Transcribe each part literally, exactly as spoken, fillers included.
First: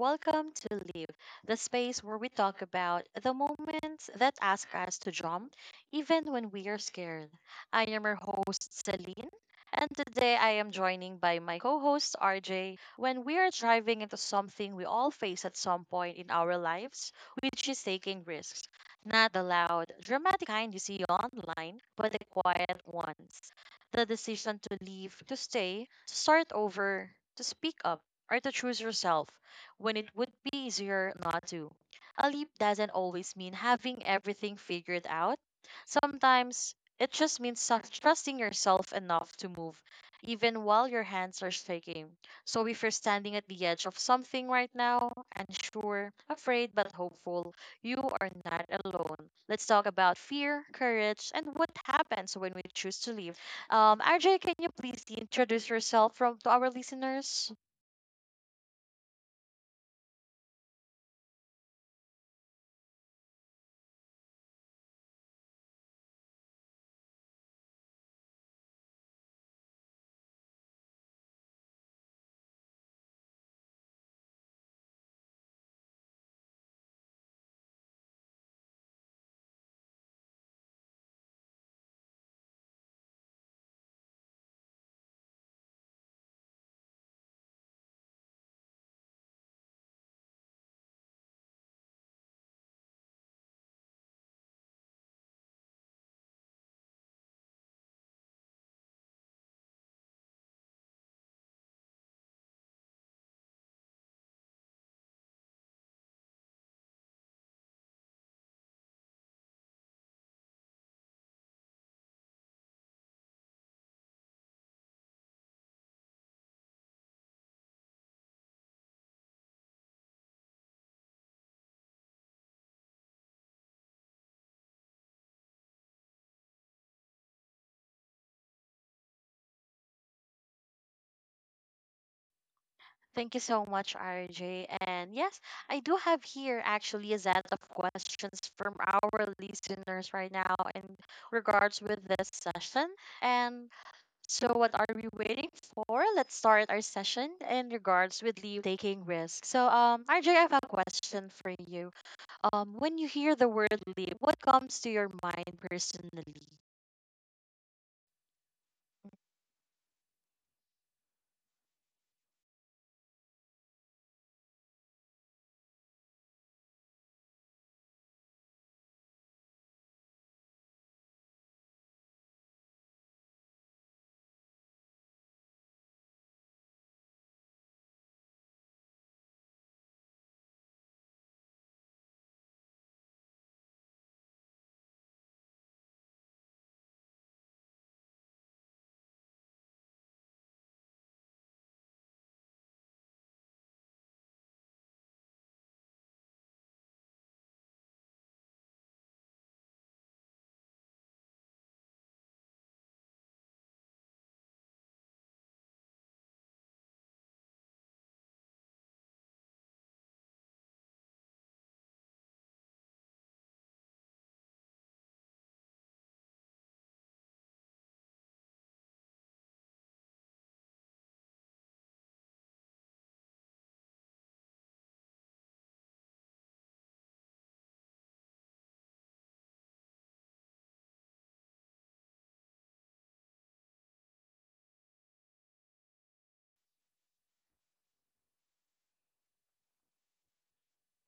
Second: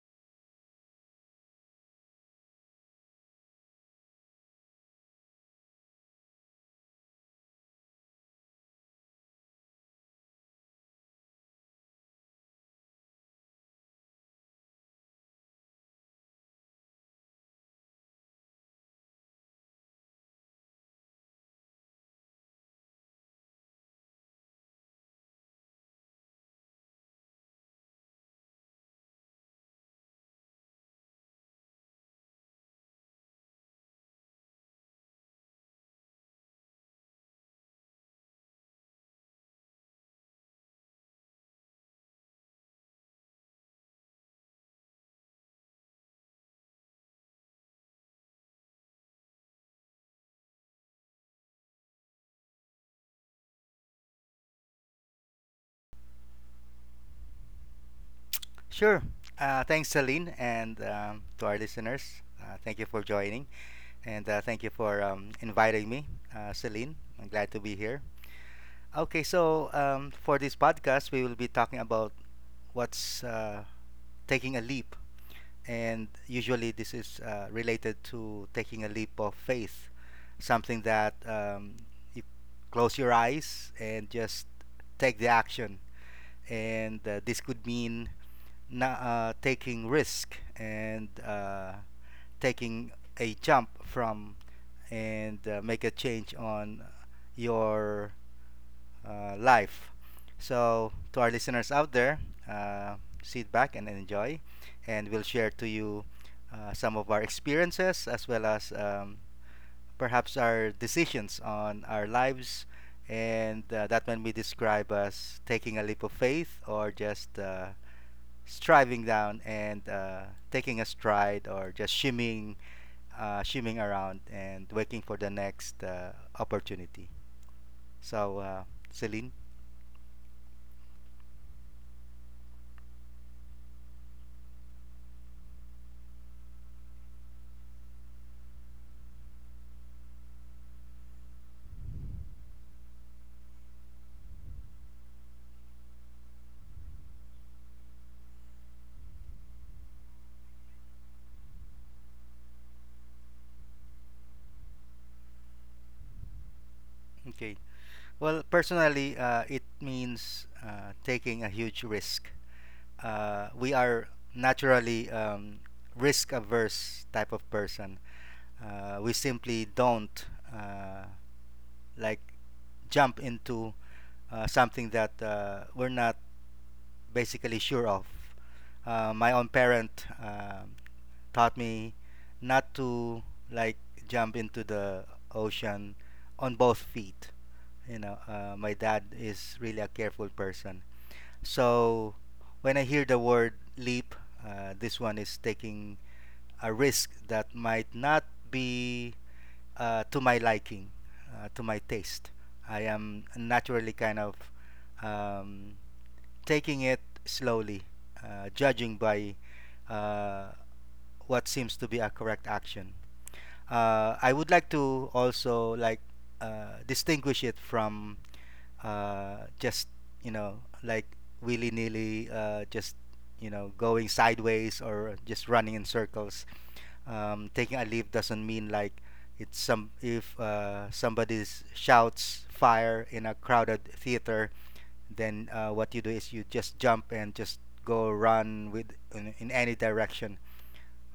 Welcome to Live, the space where we talk about the moments that ask us to jump, even when we are scared. I am your host, Celine, and today I am joining by my co host, R J, when we are driving into something we all face at some point in our lives, which is taking risks. Not the loud, dramatic kind you see online, but the quiet ones. The decision to leave, to stay, to start over, to speak up, or to choose yourself when it would be easier not to. A leap doesn't always mean having everything figured out. Sometimes it just means sus- trusting yourself enough to move, even while your hands are shaking. So if you're standing at the edge of something right now, unsure, afraid, but hopeful, you are not alone. Let's talk about fear, courage, and what happens when we choose to leave. Um, R J, can you please introduce yourself from to our listeners? Sure. Uh, thanks, Celine, and um, to our listeners. Uh, thank you for joining, and uh, thank you for um, inviting me, uh, Celine. I'm glad to be here. Okay, so um, for this podcast, we will be talking about what's uh, taking a leap, and usually this is uh, related to taking a leap of faith, something that um, you close your eyes and just take the action, and uh, this could mean na- uh, taking risk, and uh, taking a jump from, and uh, make a change on your uh, life. So, to our listeners out there, uh, sit back and enjoy, and we'll share to you uh, some of our experiences, as well as um, perhaps our decisions on our lives, and uh, that when we describe as taking a leap of faith, or just uh, striving down, and uh, taking a stride, or just shimmying, uh, shimmying around and waiting for the next uh, opportunity. So, uh, Celine, Thank you so much, R J. And yes, I do have here actually a set of questions from our listeners right now in regards with this session. And so, what are we waiting for? Let's start our session in regards with leave taking risks. So, um, R J, I have a question for you. Um, when you hear the word leave, what comes to your mind personally? okay. Well, personally, uh, it means uh, taking a huge risk. Uh, we are naturally um, risk averse type of person. Uh, we simply don't uh, like jump into uh, something that uh, we're not basically sure of. Uh, my own parent uh, taught me not to like jump into the ocean on both feet. You know, uh, my dad is really a careful person. So when I hear the word leap, uh, this one is taking a risk that might not be uh, to my liking, uh, to my taste. I am naturally kind of um, taking it slowly, uh, judging by uh, what seems to be a correct action. Uh, I would like to also like uh, distinguish it from uh, just, you know, like willy nilly, uh, just, you know, going sideways or just running in circles. Um, taking a leave doesn't mean like it's some, if uh, somebody shouts fire in a crowded theater, then uh, what you do is you just jump and just go run with in, in any direction.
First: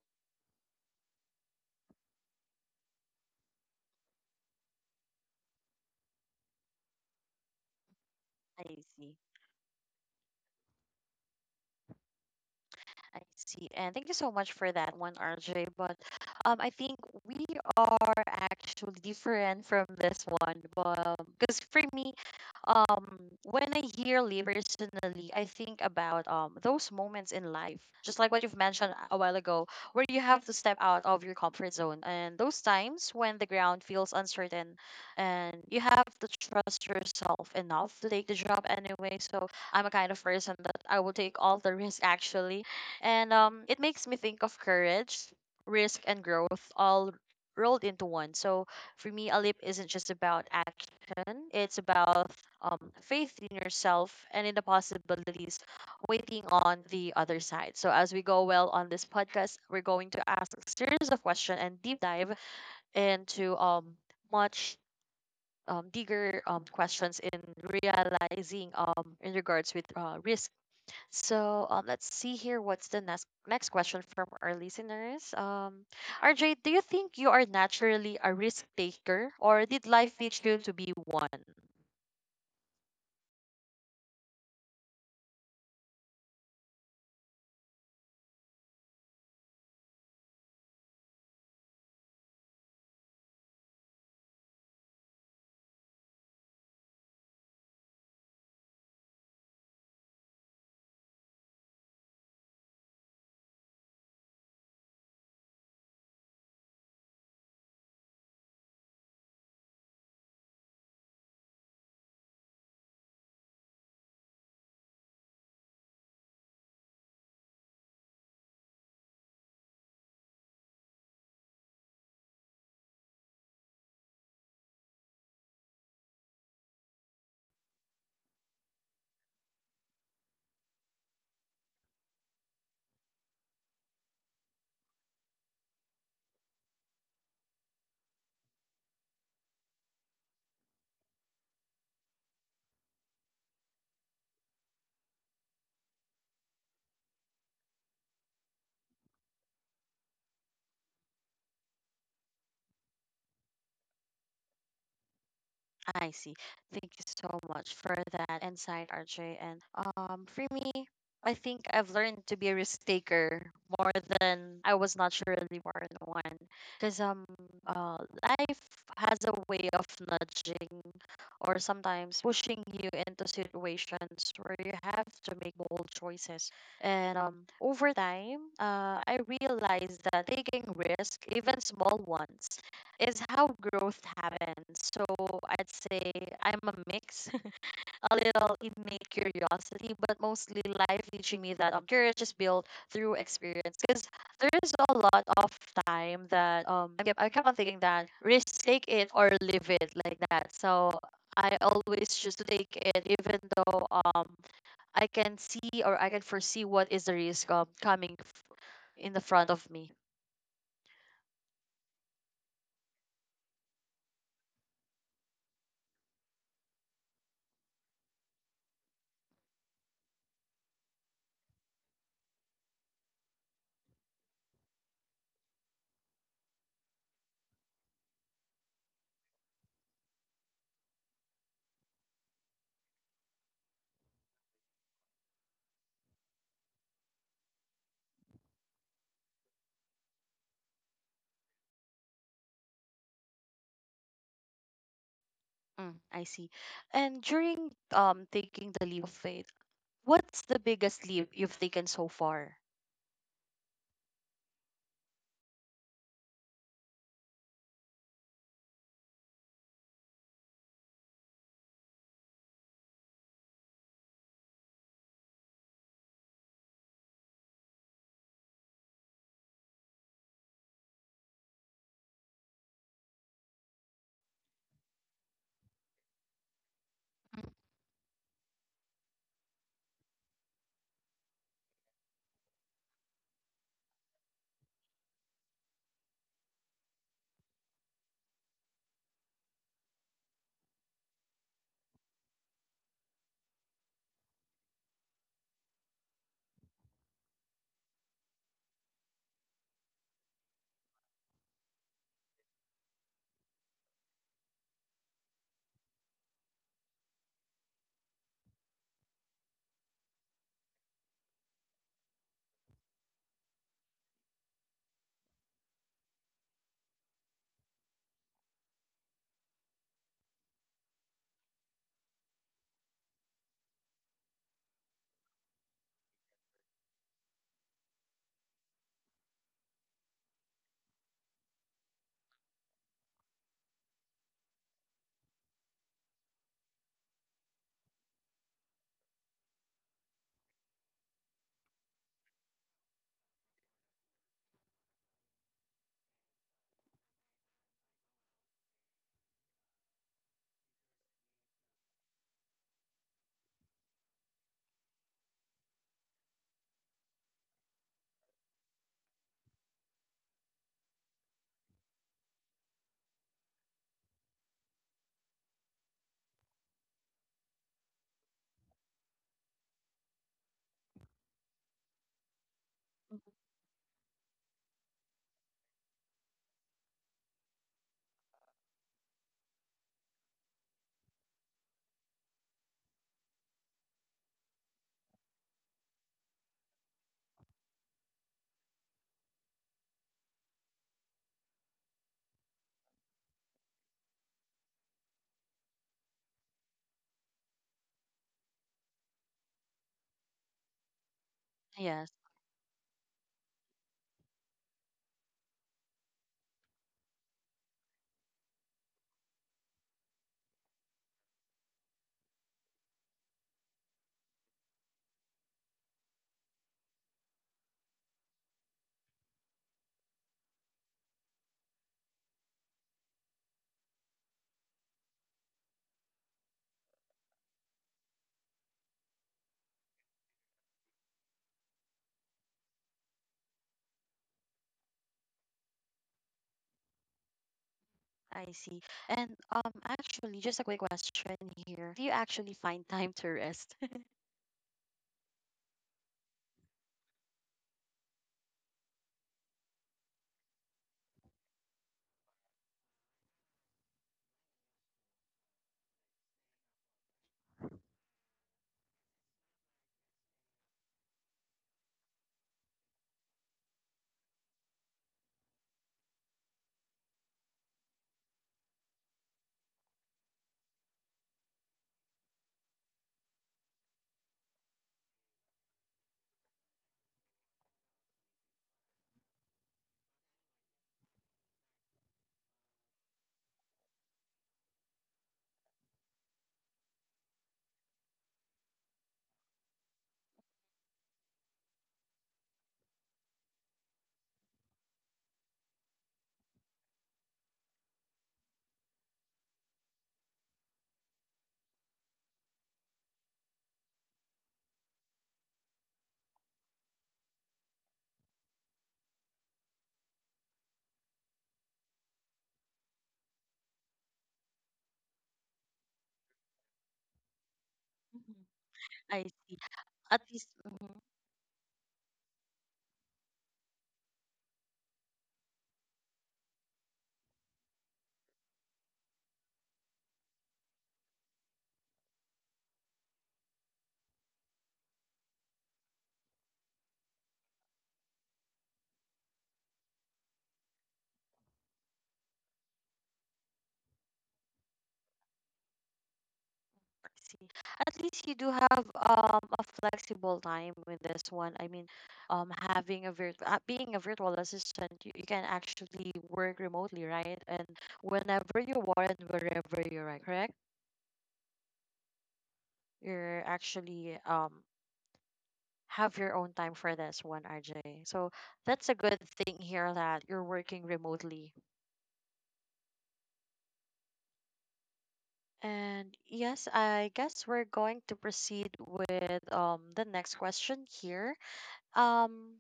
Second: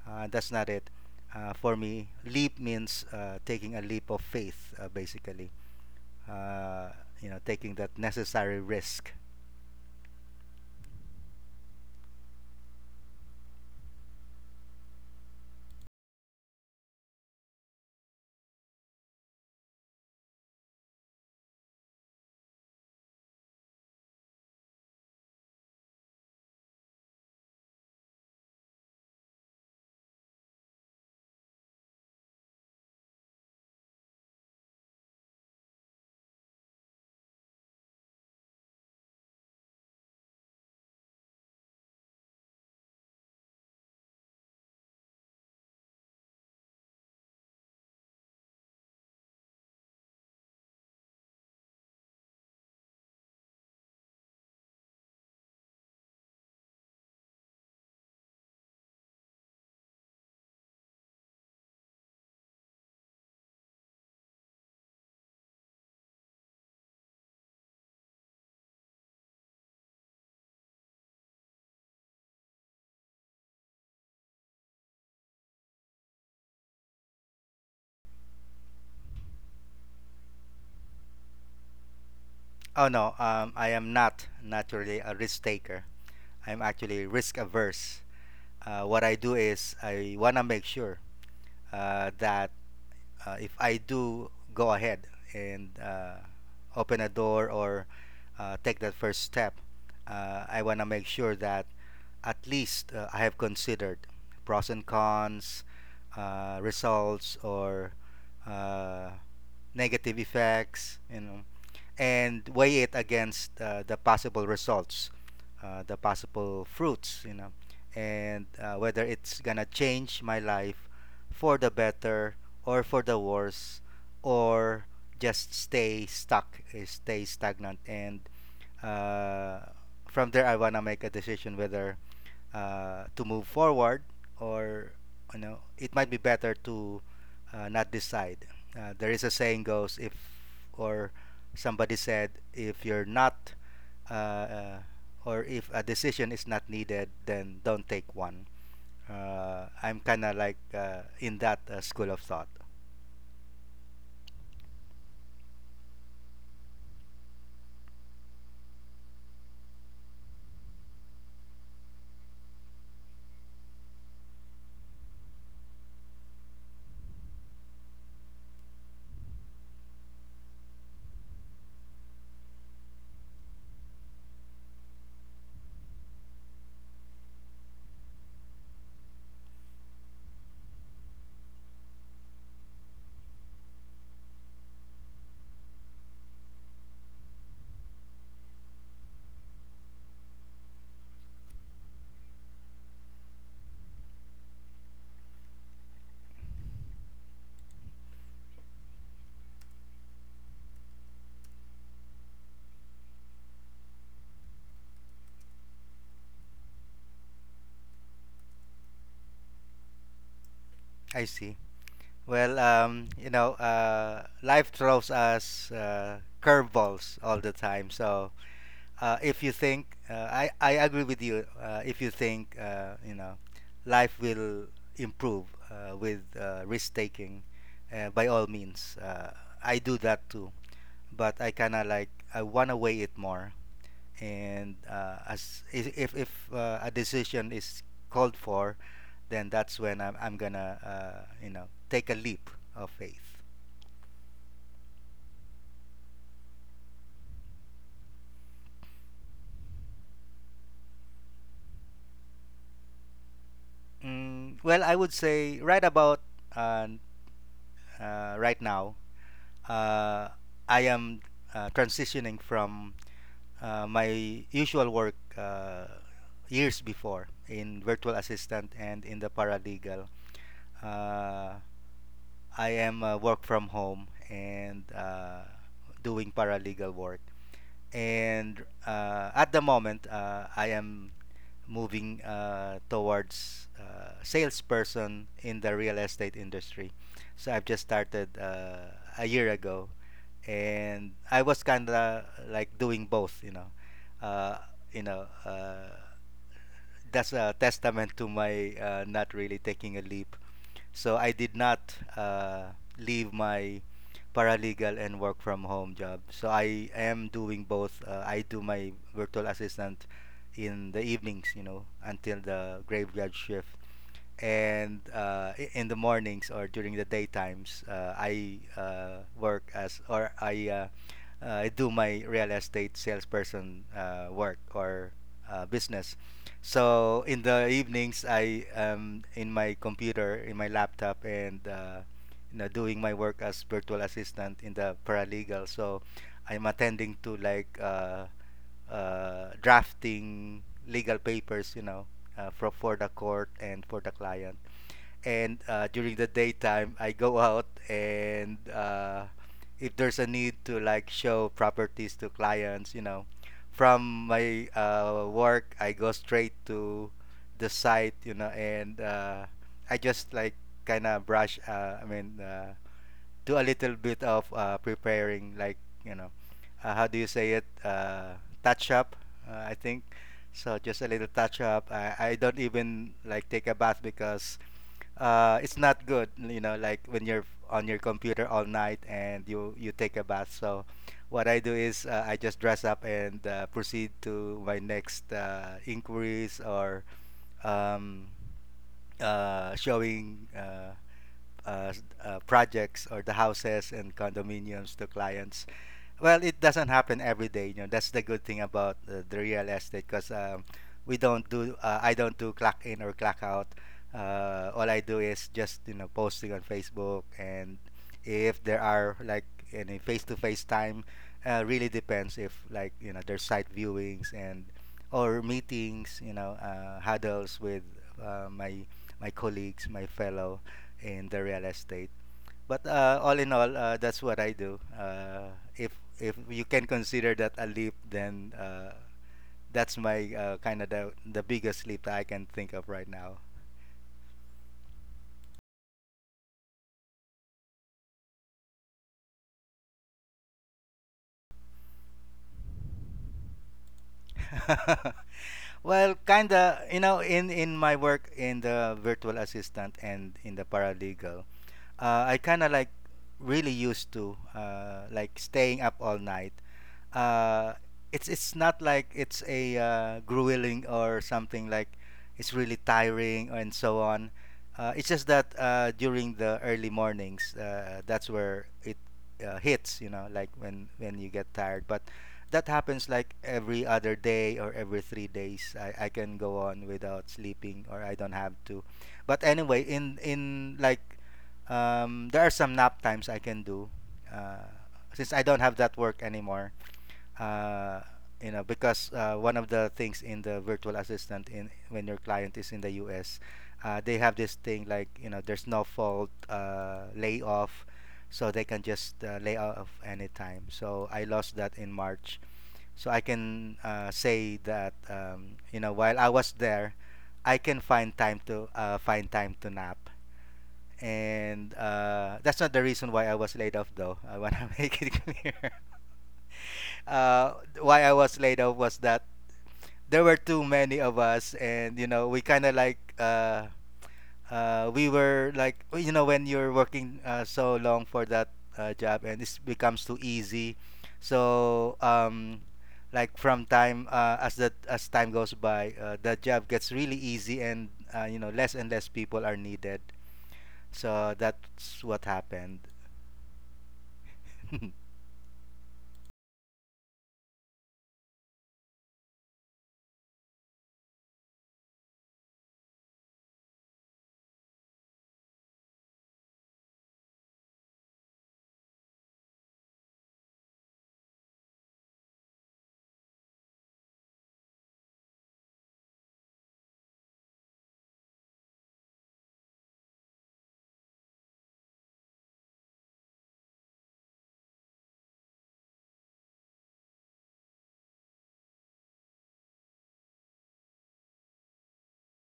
uh, That's not it. Uh, for me leap means uh, taking a leap of faith, uh, basically, uh, you know, taking that necessary I risk. see. I see. And thank you so much for that one, R J. But um, I think we are actually different from this one. But because for me, um when I hear personally, I think about um those moments in life, just like what you've mentioned a while ago, where you have to step out of your comfort zone, and those times when the ground feels uncertain, and you have to trust yourself enough to take the job anyway. So I'm a kind of person that I will take all the risk actually, and um it makes me think of courage, risk, and growth all rolled into one. So for me, a leap isn't just about action; it's about um, faith in yourself and in the possibilities waiting on the other side. So as we go well on this podcast, we're going to ask a series of questions and deep dive into um much um, bigger um, questions in realizing um, in regards with uh, risk. So um, let's see here what's the next next question from our listeners. Um, R J, do you think you are naturally a risk taker, or did life teach you to be one? Oh no, um, I am not naturally a risk taker. I'm actually risk averse. Uh, what I do is I want to make sure uh, that uh, if I do go ahead and uh, open a door, or uh, take that first step, uh, I want to make sure that at least uh, I have considered pros and cons, uh, results, or uh, negative effects, you know, and weigh it against uh, the possible results, uh, the possible fruits, you know, and uh, whether it's gonna change my life for the better or for the worse, or just stay stuck, eh, stay stagnant, and uh, from there I wanna make a decision whether uh, to move forward, or, you know, it might be better to uh, not decide. Uh, there is a saying goes if, or somebody said if you're not, uh, uh, or if a decision is not needed, then don't take one. Uh, I'm kind of like uh, in that uh, school of thought. I see. Thank you so much for that insight, R J. And um, for me, I think I've learned to be a risk taker more than I was naturally more than one. Because um, uh, life has a way of nudging or sometimes pushing you into situations where you have to make bold choices. And um, over time, uh, I realized that taking risk, even small ones, is how growth happens. So I'd say I'm a mix, a little innate curiosity, but mostly life teaching me that I'm curious. Just build through experience. Because there is a lot of time that um I kept, I kept on thinking that risk take it or live it like that. So I always choose to take it, even though um I can see or I can foresee what is the risk um, coming f- in the front of me. I see. Well, um, you know, uh, life throws us uh, curveballs all the time. So uh, if you think uh, I I agree with you. Uh, if you think uh, you know, life will improve uh, with uh, risk taking, uh, by all means, uh, I do that too. But I kind of like I wanna weigh it more, and uh, as i- if if uh, a decision is called for, then that's when I'm I'm gonna uh, you know, take a leap of faith. Mm, I see. And during um taking the leap of faith. What's the biggest leap you've taken so far? Mm, well, I would say right about uh, uh, right now, uh, I am uh, transitioning from uh, my usual work uh, years before in virtual assistant and in the paralegal. Uh, I am uh, work from home and uh, doing paralegal work, Mm. and uh, at the moment uh, I am moving uh, towards uh, salesperson in the real estate industry. So I've just started uh, a year ago, and I was kind of like doing both, you know. Uh, you know, uh, that's a testament to my uh, not really taking a leap, so I did not uh, leave my paralegal and work from home job. So I am doing both. Uh, I do my virtual assistant in the evenings, you know, until the graveyard shift, and uh, i- in the mornings or during the daytimes, uh, I uh, work as, or I uh, uh, I do my real estate salesperson uh, work or uh, business. So in the evenings, I am in my computer, in my laptop, and uh, you know, doing my work as virtual assistant in the paralegal. So I'm attending to like uh, uh, drafting legal papers, you know, uh, for, for the court and for the client. And uh, during the daytime, I go out, and uh, if there's a need to like show properties to clients, you know, from my uh, work, I go straight to the site, you know, and uh, I just like kind of brush, uh, I mean, uh, do a little bit of uh, preparing, like, you know, uh, how do you say it? Uh, touch up, uh, I think. So just a little touch up. I, I don't even like take a bath because uh, it's not good, you know, like when you're on your computer all night and you you take a bath. So what I do is uh, I just dress up and uh, proceed to my next uh, inquiries, or um, uh, showing uh, uh, uh, projects, or the houses and condominiums to clients. Well, it doesn't happen every day. You know, that's the good thing about uh, the real estate, because um, we don't do. Uh, Yes, I don't do clock in or clock out. Uh, all I do is just, you know, posting on Facebook, and if there are like any face-to-face time, uh, really depends if, like, you know, there's site viewings and, or meetings, you know, uh, huddles with uh, my my colleagues, my fellow in the real estate. But uh, all in all, uh, that's what I do. Uh, if if you can consider that a leap, then uh, that's my uh, kind of the, the biggest leap that I can think of right now. I see. And um, actually, just a quick question here. Do you actually find time to rest? Well, kinda, you know, in in my work in the virtual assistant and in the paralegal, uh, I kinda like really used to uh, like staying up all night. Uh, it's it's not like it's a uh, grueling or something, like it's really tiring and so on. Uh, it's just that uh, during the early mornings, uh, that's where it uh, hits, you know, like when when you get tired. But that happens like every other day or every three days. I, I can go on without sleeping, or I don't have to. But anyway, in in like um, there are some nap times I can do. Uh, since I don't have that work anymore, uh, you know, because uh, one of the things in the virtual assistant in when your client is in the U S, uh, they have this thing like, you know, there's no fault uh, layoff, so they can just uh, lay off anytime. So I lost that in March, so I can uh, say that um, you know, while I was there, I can find time to uh, find time to nap, and uh, that's not the reason why I was laid off though. I want to make it clear. Uh, why I was Mhm. laid off was I that see. At there were least, too mhm, many of us, and you know we kind of like uh, uh, we were like, you know, when you're working uh, so long for that uh, job and it becomes too easy, so um, like from time uh, as the as time goes by uh, the job gets really easy, and uh, you know, less and less people are needed, so that's what happened. I see. At least you do have um a flexible time with this one. I mean, um, having a virtual, uh, being a virtual assistant, you, you can actually work remotely, right? And whenever you want and wherever you're at, correct? You're actually um have your own time for this one, R J. So that's a good thing here that you're working remotely. And yes, I guess we're going to proceed with um the next question here. Um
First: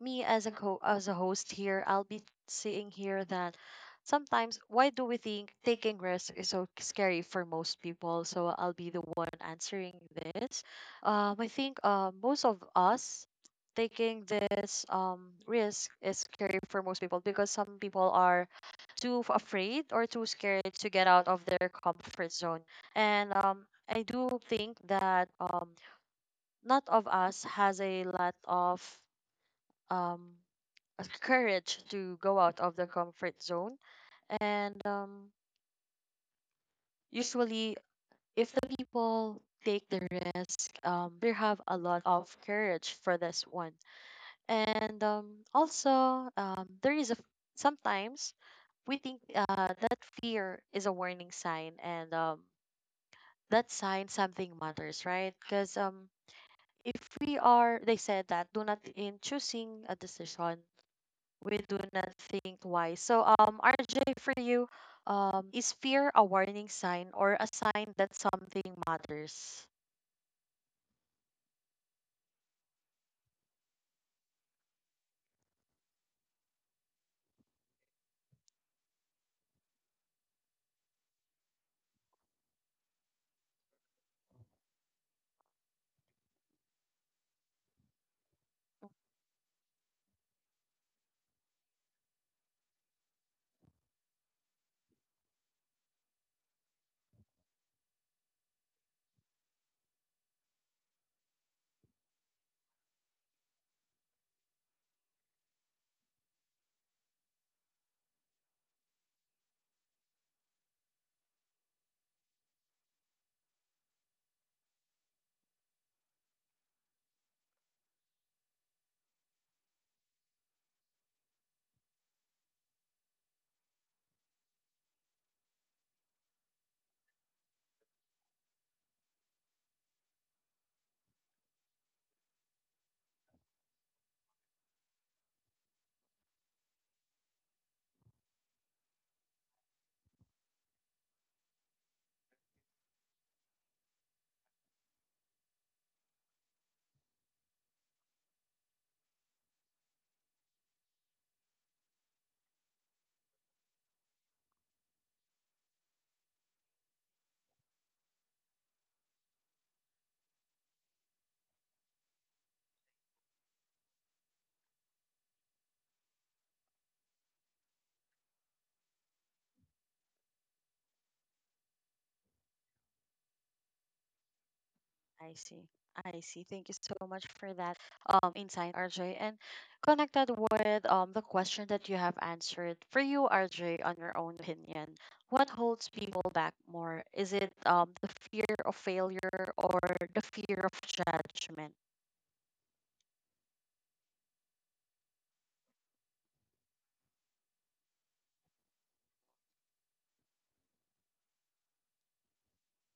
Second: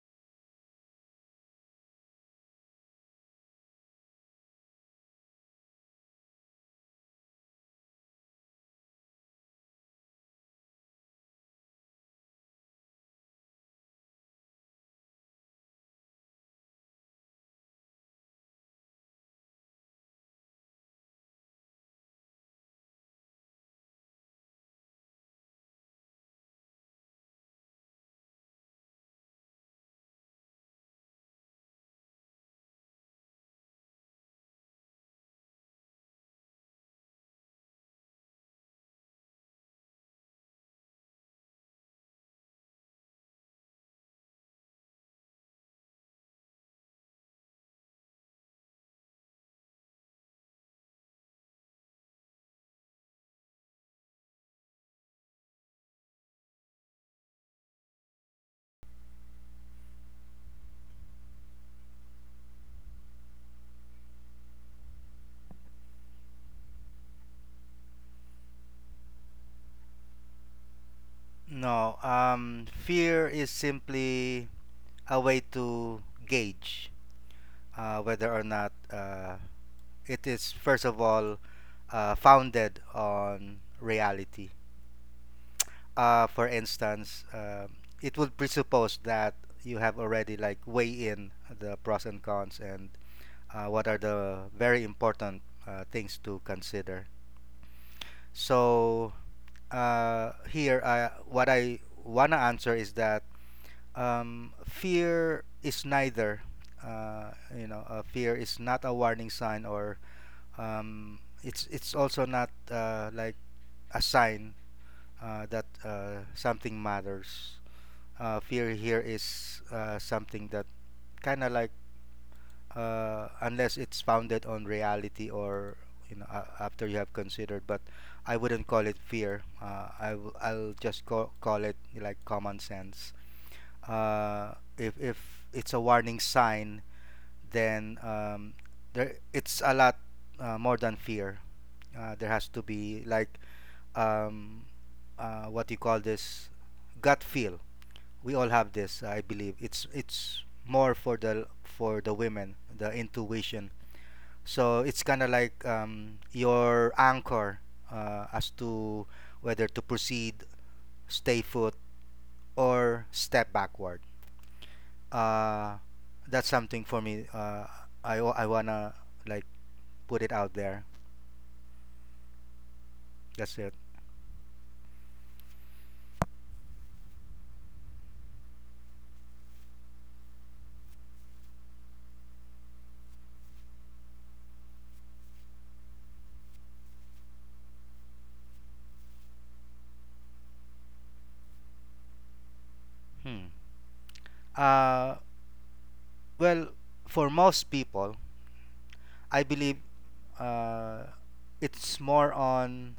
me as a co- as a host here, I'll be seeing here that sometimes why do we think taking risks is so scary for most people? So I'll be the one answering this. Um, I think uh, most of us taking this um risk is scary for most people because some people are too f- afraid or too scared to get out of their comfort zone, and um I do think that um not of us has a lot of um uh, courage to go out of the comfort zone. And um, usually, if the people take the risk, um, they have a lot of courage for this one. And um, also, um, there is a sometimes we think uh, that fear is a warning sign, and um, that sign something matters, right? Because um, if we are, they said that do not in choosing a decision we do not think why. So, um, R J, for you, um, is fear a warning sign or a sign that something matters? No, um, fear is simply a way to gauge uh, whether or not uh, it is, first of all, uh, founded on reality. Uh, for instance, um it would presuppose that you have already like weigh in the pros and cons, and uh, what are the very important uh, things to consider. So uh, here, I, what I wanna answer is that um, fear is neither. Uh, you know, uh, fear is not a warning sign, or um, it's it's also not uh, like a sign uh, that uh, something matters. Uh, fear here is uh, something that kind of like uh, unless it's founded on reality, or you know uh, after you have considered. But I wouldn't call it fear. Uh, I w- I'll just call call it like common sense. Uh, if if it's a warning sign, then um, there it's a lot uh, more than fear. Uh, there has to be like um, uh, what you call this gut feel. We all have this, I believe. It's it's more for the for the women, the intuition. So it's kind of like um, your anchor uh, as to whether to proceed, stay foot, or step backward. Uh, that's something for me. Uh, I wa- I wanna like put it out there. That's it. I see. I see. Thank you so much for that Um, insight, R J. And connected with um the question that you have answered for you, R J, on your own opinion, what holds people back more? Is it um the fear of failure or the fear of judgment? Hmm. Uh, well, for most people, I believe uh, it's more on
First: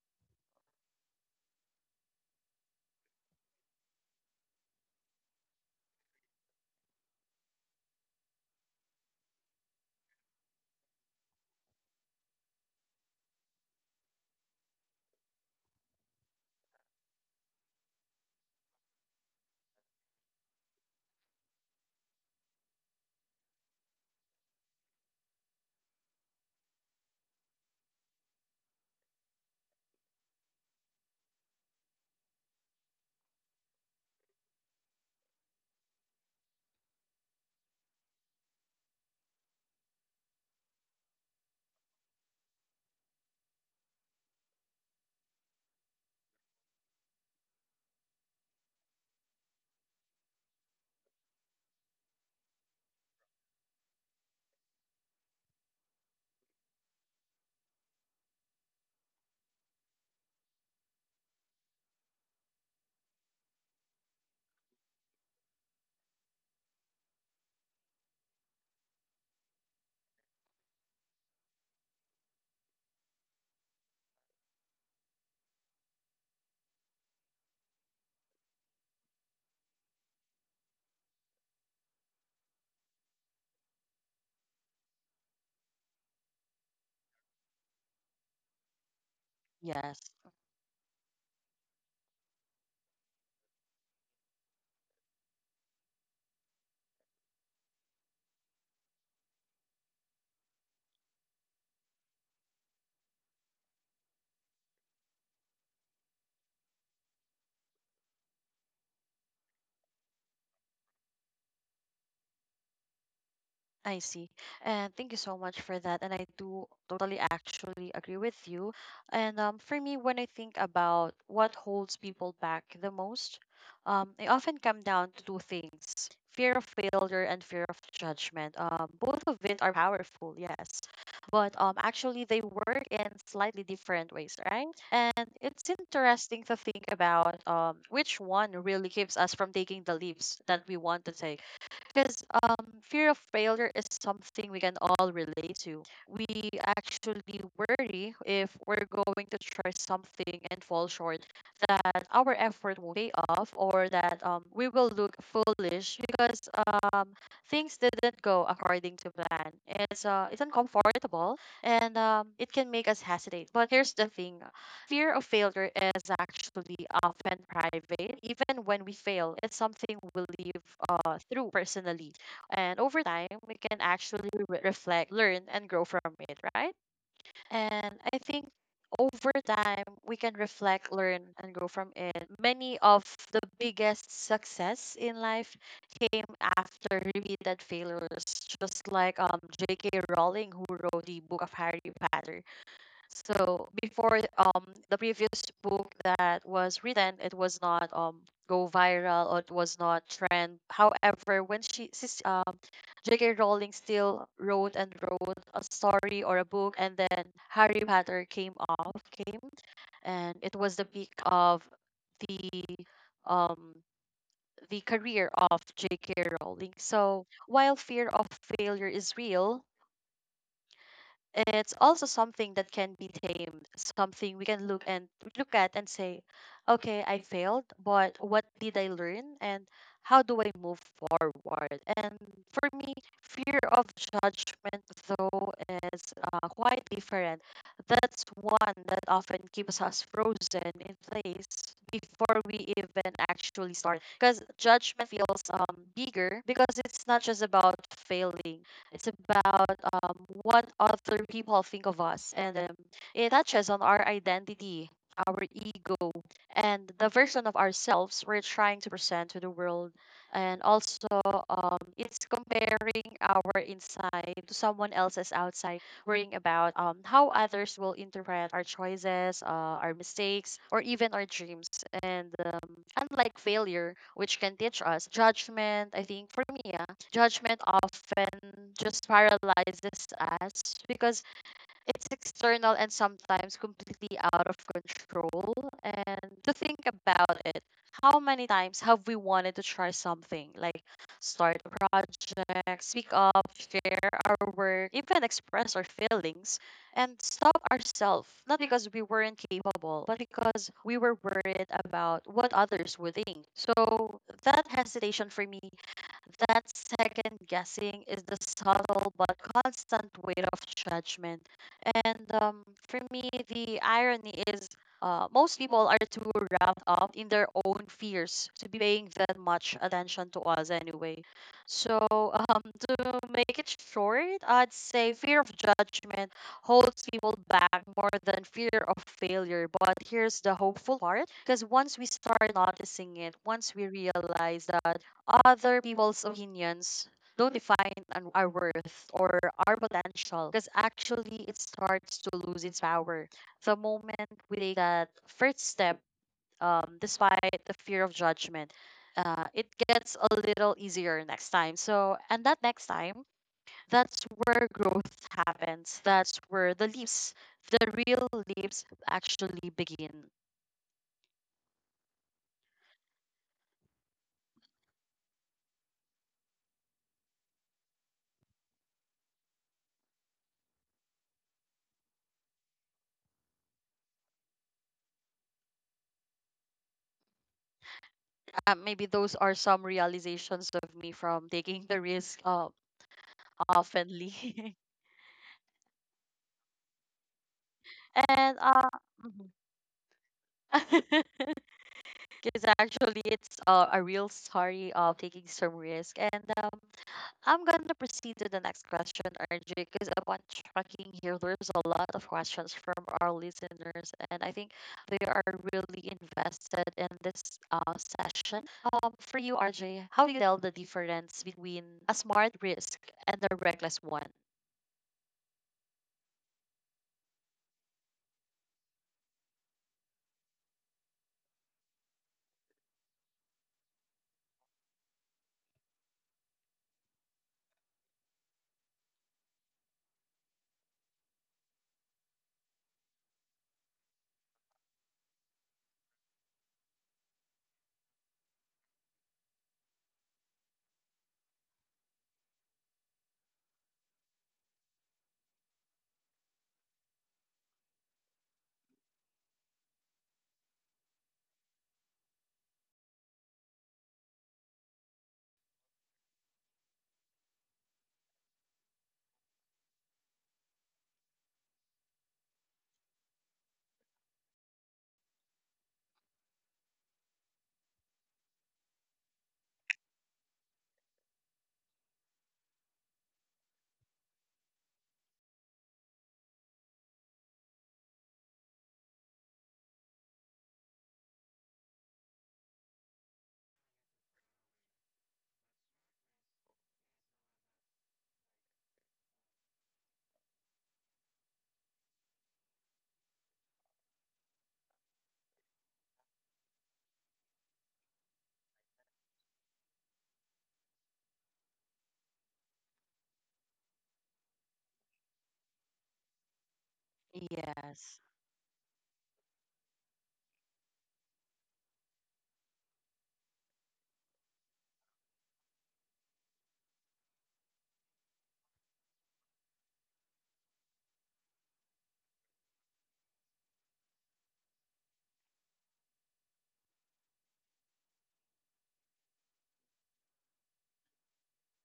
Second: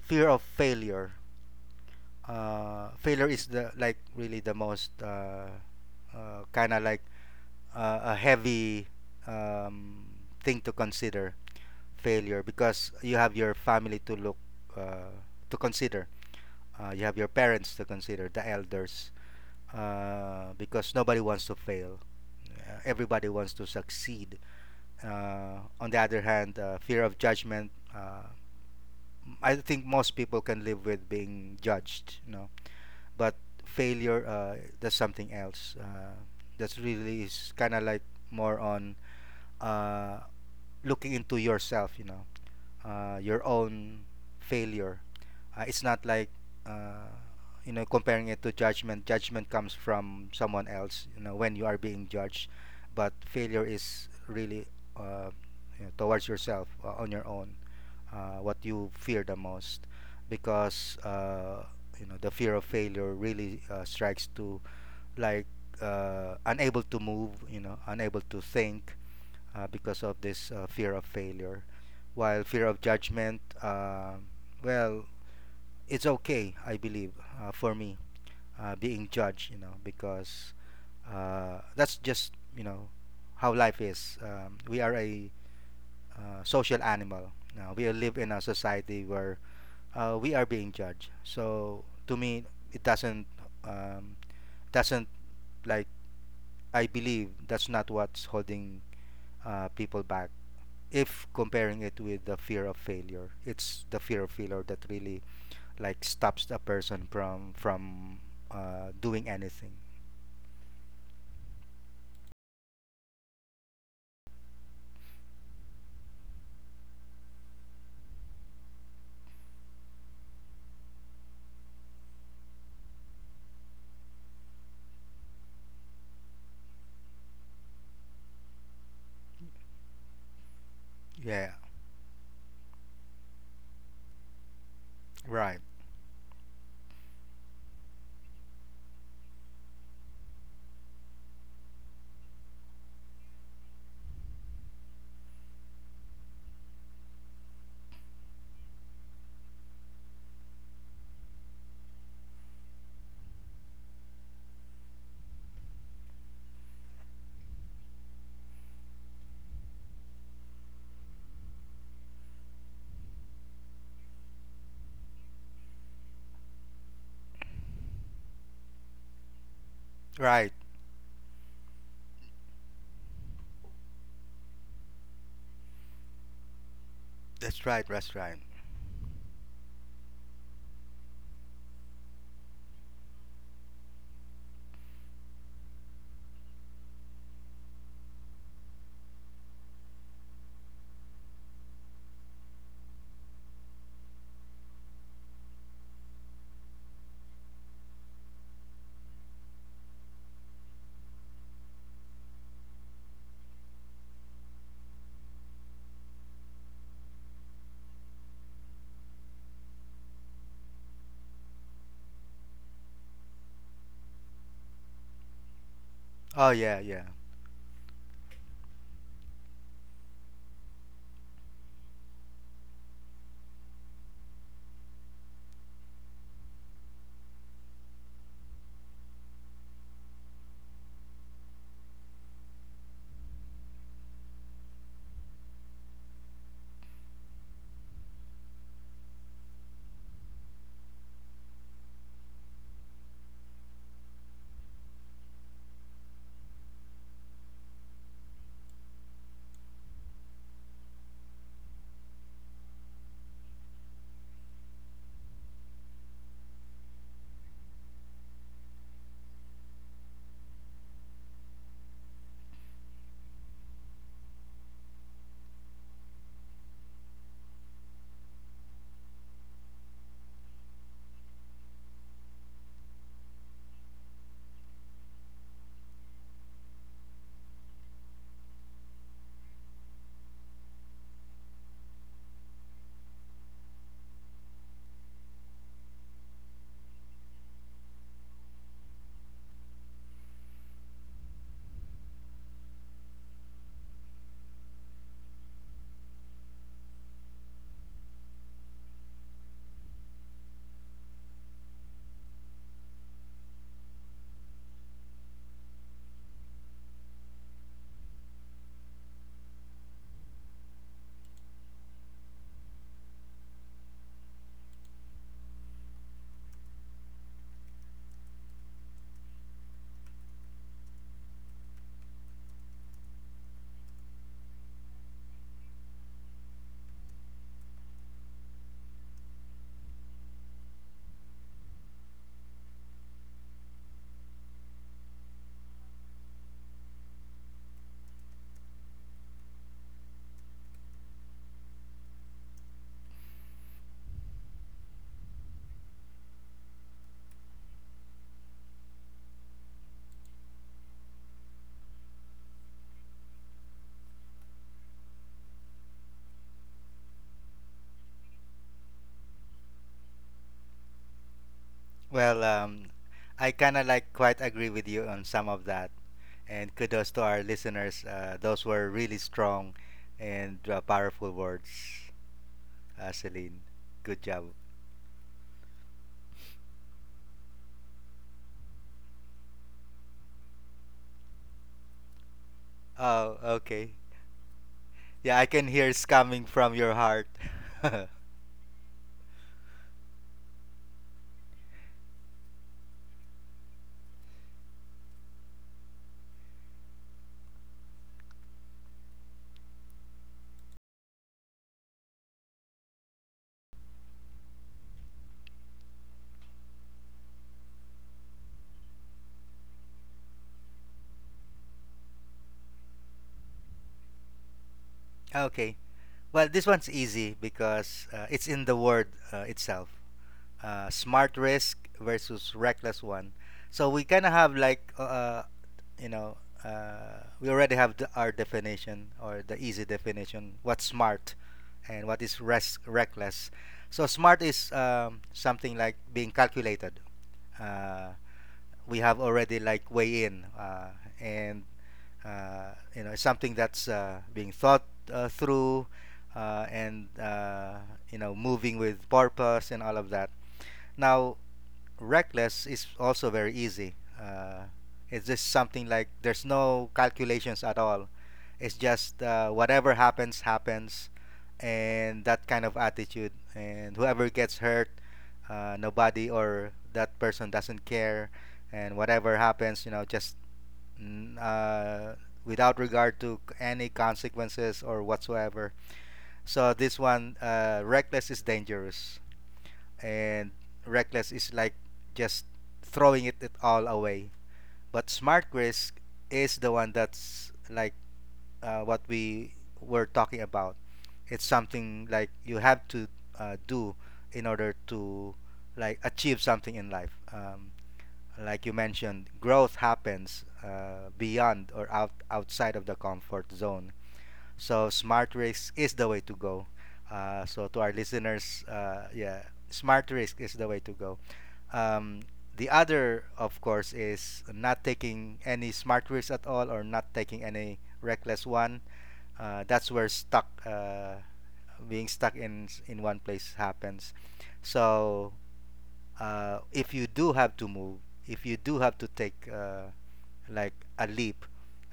fear of failure. Uh, failure is the like really the most uh, uh, kind of like uh, a heavy um, thing to consider failure because you have your family to look uh, to consider. Uh, you have your parents to consider, the elders, uh, because nobody wants to fail. Uh, everybody wants to succeed. Uh, on the other hand, uh, fear of judgment. Uh, I think most people can live with being judged, you know. But failure, uh, that's something else. Uh, that's really is kind of like more on uh, looking into yourself, you know, uh, your own failure. Uh, it's not like uh, you know comparing it to judgment. Judgment comes from someone else, you know, when you are being judged. But failure is really uh, you know, towards yourself uh, on your own uh, what you fear the most because uh, you know the fear of failure really uh, strikes to like uh, unable to move you know unable to think uh, because of this uh, fear of failure while fear of judgment uh, well it's okay I believe uh, for me uh, being judged you know because uh, that's just you know how life is um, we are a uh, social animal now we live in a society where Yes. uh, we are being judged. So to me, it doesn't um, doesn't like I believe that's not what's holding uh, people back. If comparing it with the fear of failure, it's the fear of failure that really like stops a person from from uh, doing anything. I see. And thank you so much for that. And I do totally actually agree with you. And um, for me, when I think about what holds people back the most, um, I often come down to two things fear of failure and fear of judgment. Um, both of it are powerful, yes. Yeah, But um, actually, they work in slightly different ways, right? And right, it's interesting to think about um, which one really keeps us from taking the leaps that we want to take because um, fear of failure is something we can all relate to. We actually worry if we're going to try something and fall short, that our effort won't pay off, or that um, we will look foolish because um, things didn't go according to plan. It's uh, it's uncomfortable, and um, it can make us hesitate. But here's the thing: fear of failure is actually often private. Even when we fail, it's something we right. live uh, through personally. And over time, we can actually re- reflect, learn, and grow from it, right? That's right. And That's I right. think over time, we can reflect, learn, and grow from it. Many of the biggest success in life came after repeated failures, just like um, J K. Rowling, who wrote the book of Harry Potter. So before um the previous book that was written, it was not um go viral or it was not trend. However, when she sis- um J K. Rowling still wrote and wrote a story or a book, and then Harry Potter came off came, and it was the peak of the um the career of J K. Oh Rowling. yeah, yeah. So while fear of failure is real, it's also something that can be tamed, something we can look and look at and say, okay, I failed, but what did I learn and how do I move forward? And for me, fear of judgment though is uh, quite different. That's one that often keeps us frozen in place before we even actually start because judgment feels um, bigger because it's not just about failing it's about um, what other people think of us, and um, it touches on our identity, our ego, and the version of ourselves we're trying to present to the world. And also, um, it's comparing our inside to someone else's outside worrying about um, how others will interpret our choices, uh, our mistakes, or even our dreams. And um, unlike failure, which can teach us, judgment, I think for me, yeah, judgment often just paralyzes us because it's external and sometimes completely out of control. And to think about it, how many times have we wanted to try something like start a project, speak up, share our work, even express our feelings, and stop ourselves, not because we weren't capable, but because we were worried about what others would think. So that hesitation for me that second guessing is the subtle but constant weight of judgment. And um, for me, the irony is uh, most people are too wrapped up in their own fears to be paying that much attention to us anyway. So, um, to make it short, I'd say fear of judgment holds people back more than fear of failure. But here's the hopeful part, because once we start noticing it, once we realize that other people's opinions don't define an- our worth or our potential, because actually it starts to lose its power the moment we take that first step um, despite the fear of judgment. Uh, it gets a little easier next time, so and that next time, that's where growth happens, that's where the leaps, the real leaps actually begin. Well, um, I kind of like quite agree with you on some of that. And kudos to our listeners. Uh, those were really strong and uh, powerful words, uh, Celine. Good job. Uh, maybe those are some realizations of me from taking the risk, uh, Oh, okay. oftenly. Yeah, I can hear it's coming from your heart. and uh, Because actually it's uh, a real story of taking some risk. And um, I'm gonna proceed to the next question, R J, because upon tracking here, there's a lot of questions from our listeners, and I think they are really invested in this uh, session. Um, for you, R J, how do you tell the difference between a smart risk and a reckless one? Okay. Well, this one's easy because uh, it's in the word uh, itself. Uh, smart risk versus reckless one. So we kind of have like uh, you know uh, we already have the, our definition or the easy definition what's smart and what is res- reckless so smart is um, something like being calculated, uh, we have already like weigh in, uh, and uh, you know something that's uh, being thought uh, through uh, and uh, you know moving with purpose and all of that now reckless is also very easy. Uh, it's just something like there's no calculations at all. It's just uh, whatever happens, happens, and that kind of attitude. And whoever gets hurt, uh, nobody or that person doesn't care. And whatever happens, you know, just mm, uh, without regard to any consequences or whatsoever. So this one, uh, reckless is dangerous and reckless is like just throwing it, it all away. But smart risk is the one that's like uh, what we were talking about. It's something like you have to uh, do in order to like achieve something in life. Um, like you mentioned, growth happens uh, beyond or out outside of the comfort zone. So smart risk is the way to go. Uh, so to our Yes. listeners, uh, yeah, smart risk is the way to go. Um, the other, of course, is not taking any smart risks at all or not taking any reckless one. Uh, that's where stuck, uh, being stuck in in one place happens. So uh, if you do have to move, if you do have to take uh, like a leap,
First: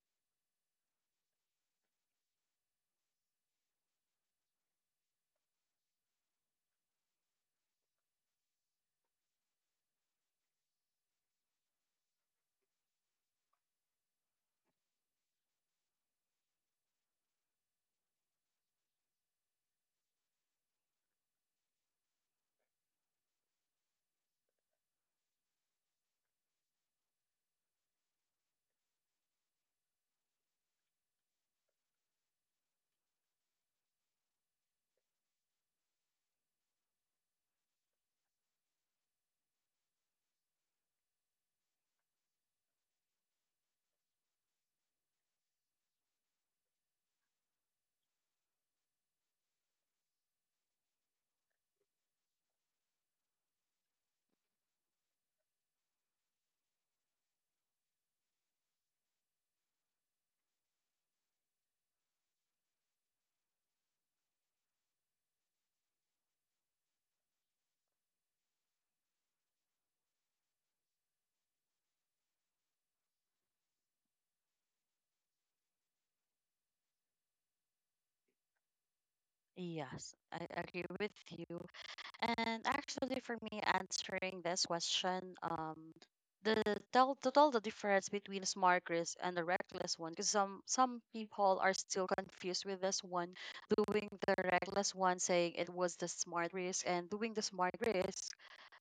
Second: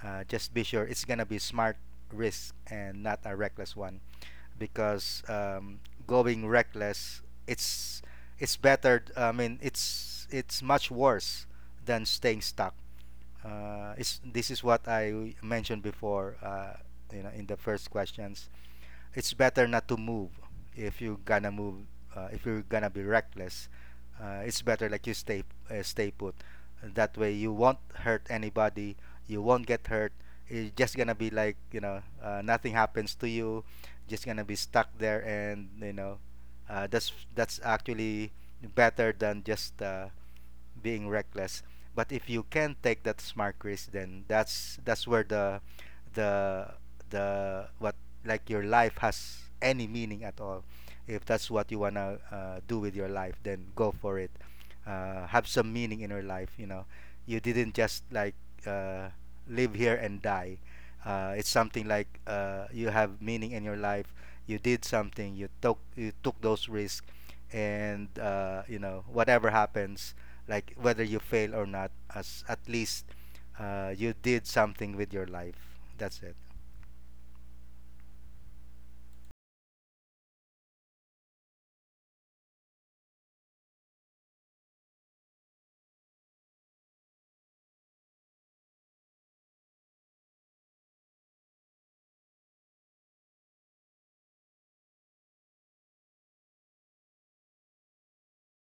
uh, just be sure it's gonna be smart risk and not a reckless one because um, going reckless it's it's better I mean it's it's much worse than staying stuck. Uh, it's, this is what I mentioned before, uh, you know, in the first questions. It's better not to move. If you're gonna move, uh, if you're gonna be reckless, uh, it's better like you stay uh, stay put. That way you won't hurt anybody, you won't get hurt. It's just gonna be like you know uh, nothing happens to you, just gonna be stuck there and you know uh, that's that's actually better than just uh, being reckless. But if you can take that smart risk, then that's that's where the the the what like your life has any meaning at all. If that's what you wanna uh, do with your life, then go for it. Uh, have some meaning in your life. You know, you didn't just like uh, live here and die. Uh, it's something like uh, you have meaning in your life. You did something. You took you took those risks, and uh, you know whatever happens, like whether you fail or not as at least uh, you did something with your life. That's it. Yes, I agree with you. And actually, for me, answering this question, um, the tell to tell the difference between a smart risk and a reckless one, because some some people are still confused with this one, doing the reckless one, saying it was the smart risk, and doing the smart risk,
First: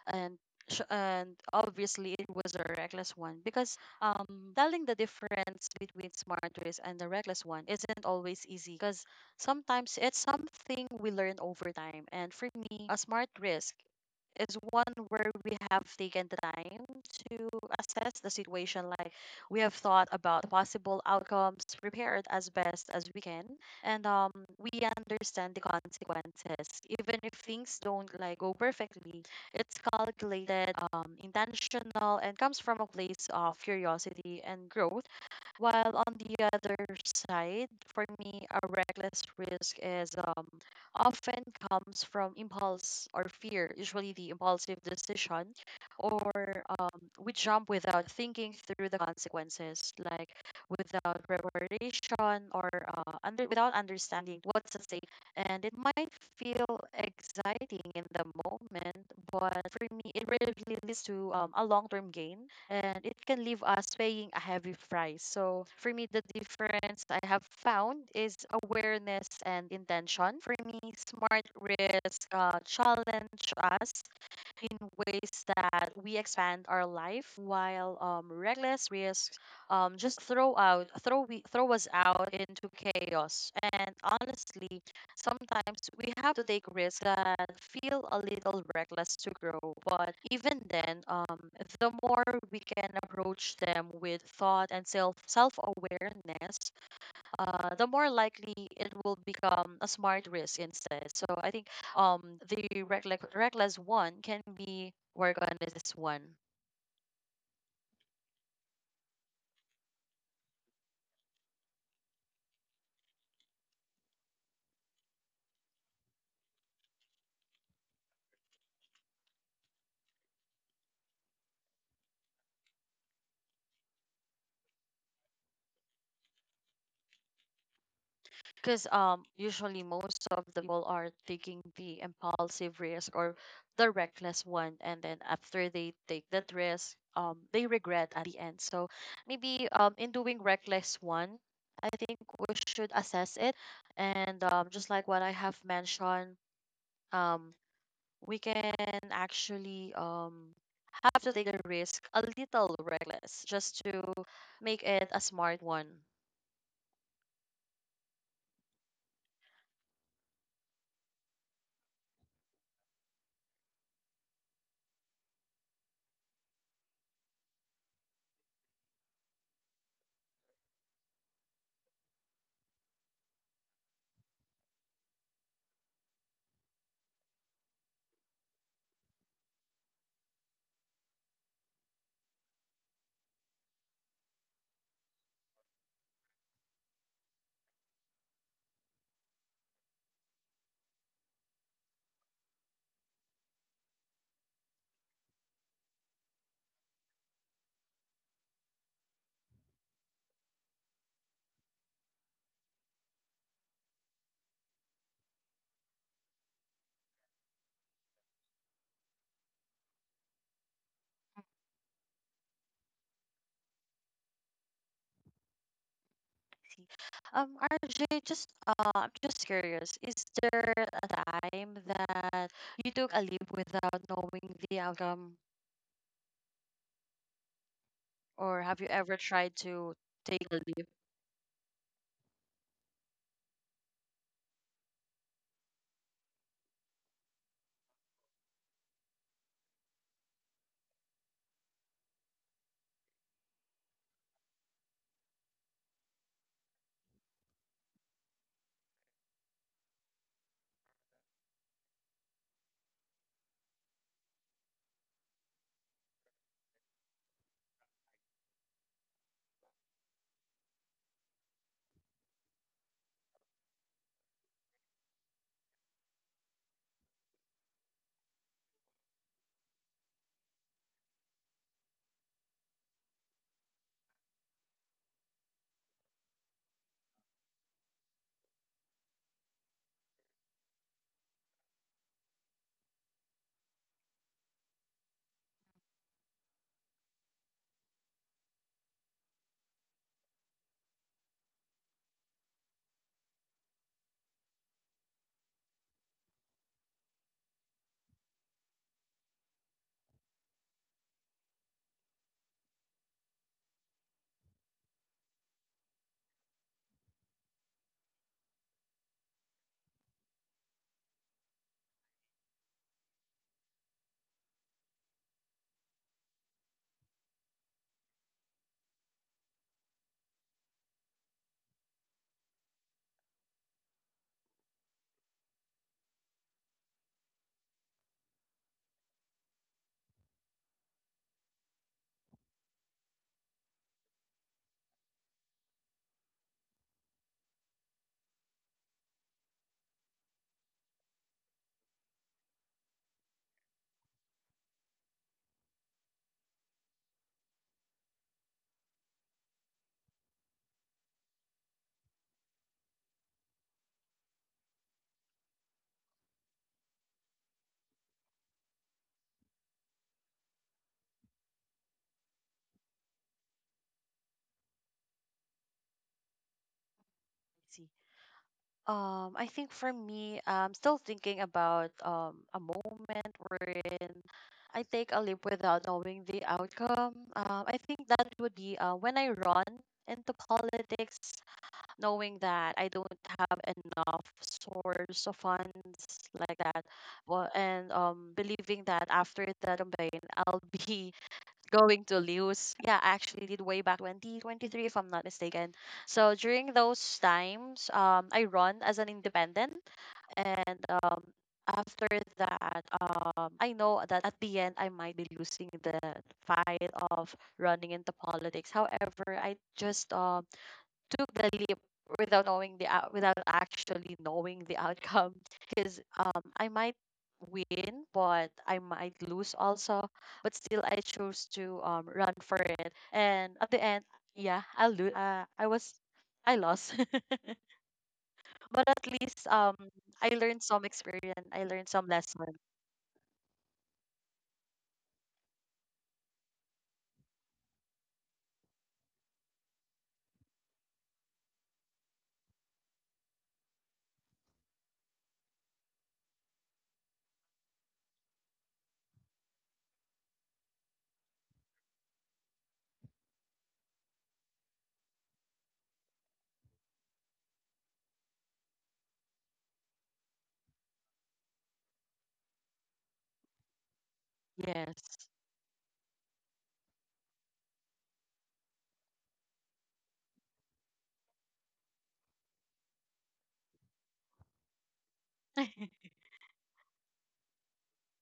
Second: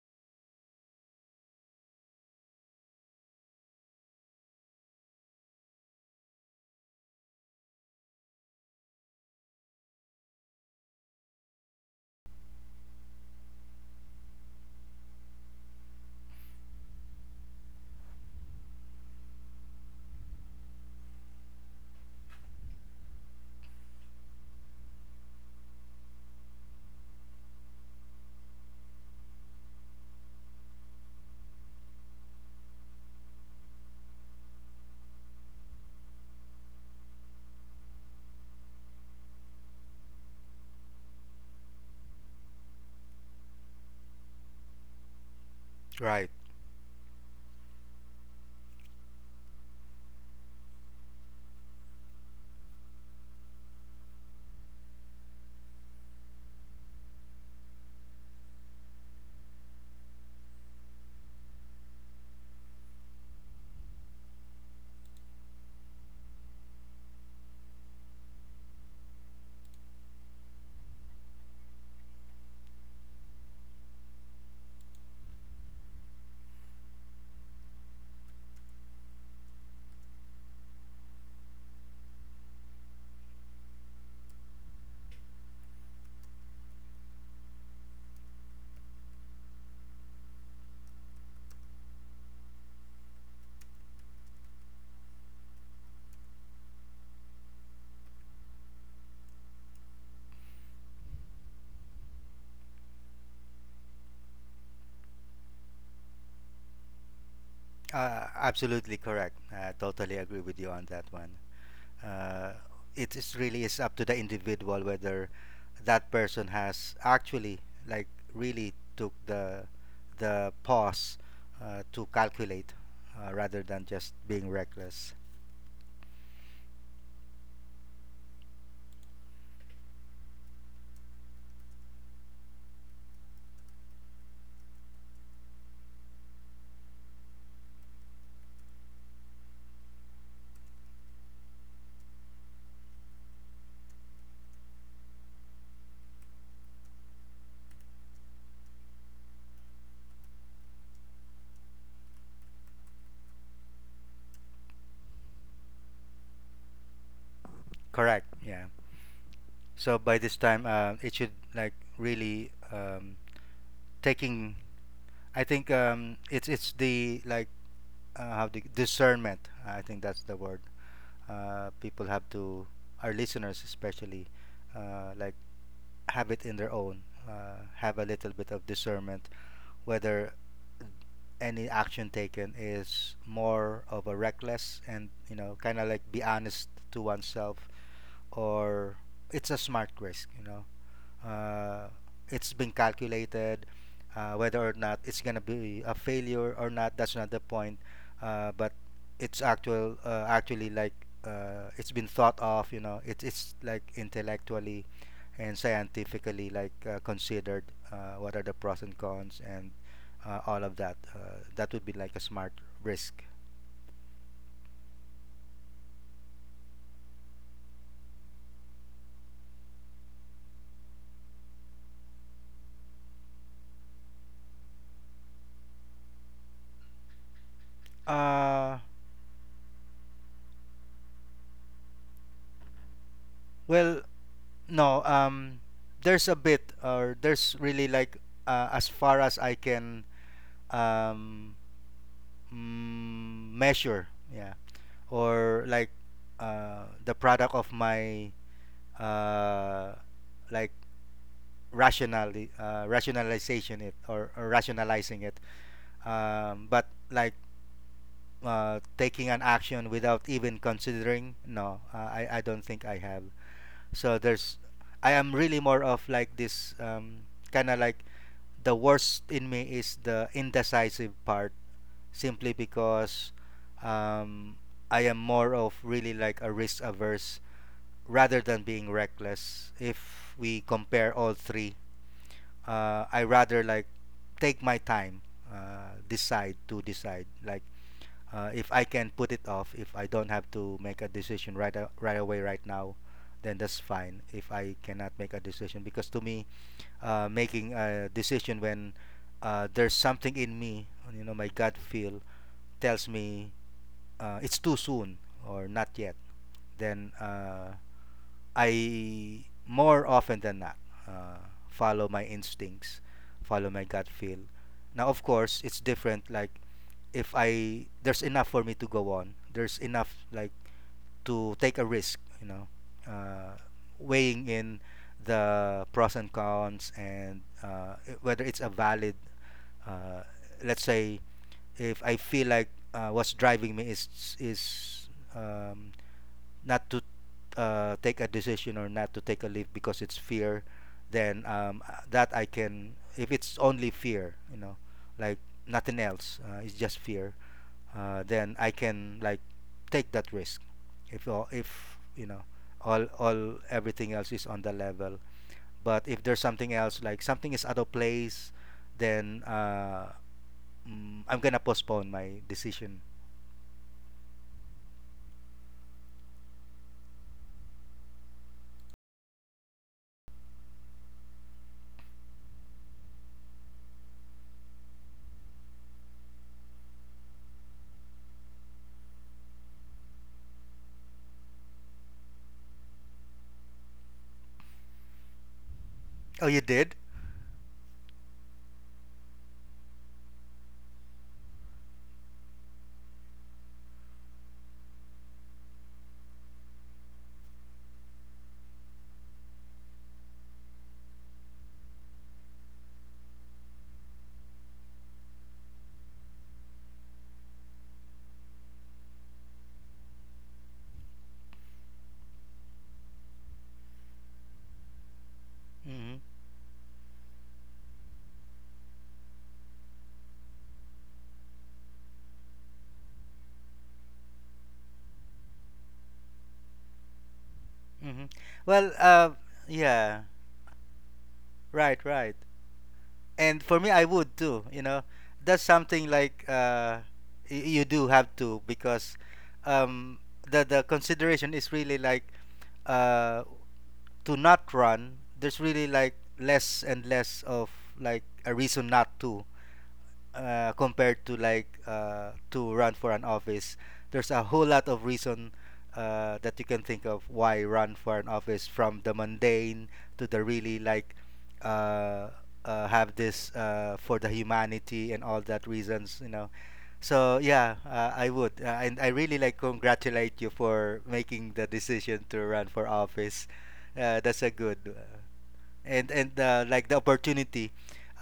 and sh- and obviously it was a reckless one, because um, telling the difference between smart risk and the reckless one isn't always easy, because sometimes it's something we learn over time. And for me, a smart risk is one where we have taken the time to assess the situation. Like, we have thought about the possible outcomes, prepared as best as we can, and um, we understand the consequences. Even if things don't like go perfectly, it's calculated, um, intentional, and comes from a place of curiosity and growth. While on the other side, for me, a reckless risk is um, often comes from impulse or fear, usually the impulsive decision, Right. or um, we jump without thinking through the consequences, like without preparation or uh, under without understanding what's at stake. And it might feel exciting in the moment, but for me, it really leads to um, a long-term gain, and it can leave us paying a heavy price. So for me, the difference I have found is awareness and intention. For me, smart risk uh, challenge us in ways that we expand our life, while um, reckless risks um, just throw out throw we throw us out into chaos. And honestly, sometimes we have to take risks that feel a little reckless to grow, but even then, um, the more we can approach them with thought and self self awareness, uh, the more likely it will become a smart risk instead. So I think um, the reckless reckless one can be work on is this one. Uh, absolutely correct. I totally agree with you on that one. uh, it is really is up to the individual whether that person has actually like really took the the pause uh, to calculate uh, rather than just being reckless. Because um, usually most of the people are taking the impulsive risk or the reckless one, and then after they take that risk, um, they regret at the end. So maybe um, in doing reckless one, I think we should assess it, and um, just like what I have mentioned, um, we can actually um, have to take the risk a little reckless just to make it a smart one. Correct. Yeah. So by this time uh, it should like really um, taking I think um, it's it's the like uh, how the discernment. I think that's the word. Uh, people have to, our listeners especially, uh, like have it in their own. Uh, have a little bit of discernment whether any action taken is more of a reckless and you know kind of like be honest to oneself, or it's a smart risk. You know, uh, it's been calculated uh, whether or not it's gonna be a failure or not. That's not the point. Uh, but it's actual uh, actually like uh, it's been thought of, you know. It's it's like intellectually and scientifically like uh, considered uh, what are the pros and cons and uh, all of that. Uh, that would be like a smart risk. Um, R J, just uh, I'm just curious. Is there a time that you took a leave without knowing the outcome, or uh have you ever tried to take a leave? well, no. Um there's a bit or there's really like uh, as far as I can um, mm, measure, yeah, or like uh, the product of my uh, like rationally, uh, rationalization it or, or rationalizing it. Um, but like uh, taking an action without even considering, no, uh, I, I don't think I have. So there's, I am really more of like this, um, kind of like the worst in me is the indecisive part simply because um, I am more of really like a risk averse rather than being reckless. If we compare all three, uh, I rather like take my time, uh, decide to decide. Like uh, if I can put it off, if I don't have to make a decision right a- right away right now, then that's fine. If I cannot make a decision, because to me, uh, making a decision when uh, there's something in me, you know, my gut feel tells me uh, it's too soon or not yet, then uh, I more often than not uh, follow my instincts, follow my gut feel. Now, of course, it's different. Like if I, there's enough for me to go on, there's enough like to take a risk. You know, uh, weighing in the pros and cons and uh, i- whether it's a valid uh, let's say if I feel like uh, what's driving me is is um, not to uh, take a decision or not to take a leave because it's fear, then um, uh, that I can. If it's only fear, you know, like nothing else, uh, it's just fear. Uh, then I can like take that risk. If all, if you know, all all everything else is on the level. But if there's something else, like something is out of place, then uh, mm, I'm gonna postpone my decision. I see. Um, I think for me, I'm still thinking about um, a moment wherein I take a leap without knowing the outcome. Um, I think that would be uh, when I run into politics, knowing that I don't have enough source of funds like Oh, you that, did. well, and um, believing that after that campaign, I'll be going to lose. Yeah, I actually did way back twenty twenty-three, if I'm not mistaken. So during those times, um, I run as an independent, and um, after that, um, I know that at the end I might be losing the fight of running into politics. However, I just um, took the leap without knowing the out without actually knowing the outcome, because Mm-hmm. um, I might win but I might lose also, but still I chose to um, run for it. And at the end, yeah, I'll lose. uh, I was, I lost. Mm-hmm. But Well, at uh, least um, yeah. I learned some experience, I learned Right, some right. lesson. And for me, I would too. You know, that's something like uh, y- you do have to because um, the the consideration is really like uh, to not run. There's really like less and less of like a reason not to, uh, compared to like uh, to run for an office, there's a whole lot of reason uh, that you can think of why run for an office, from the mundane to the really like uh, uh, have this uh, for the humanity and Yes. all that reasons, you know. So yeah, uh, I would, uh, and I really like congratulate you for making the decision to run for office. Uh, that's a good. Uh, and and uh, like the opportunity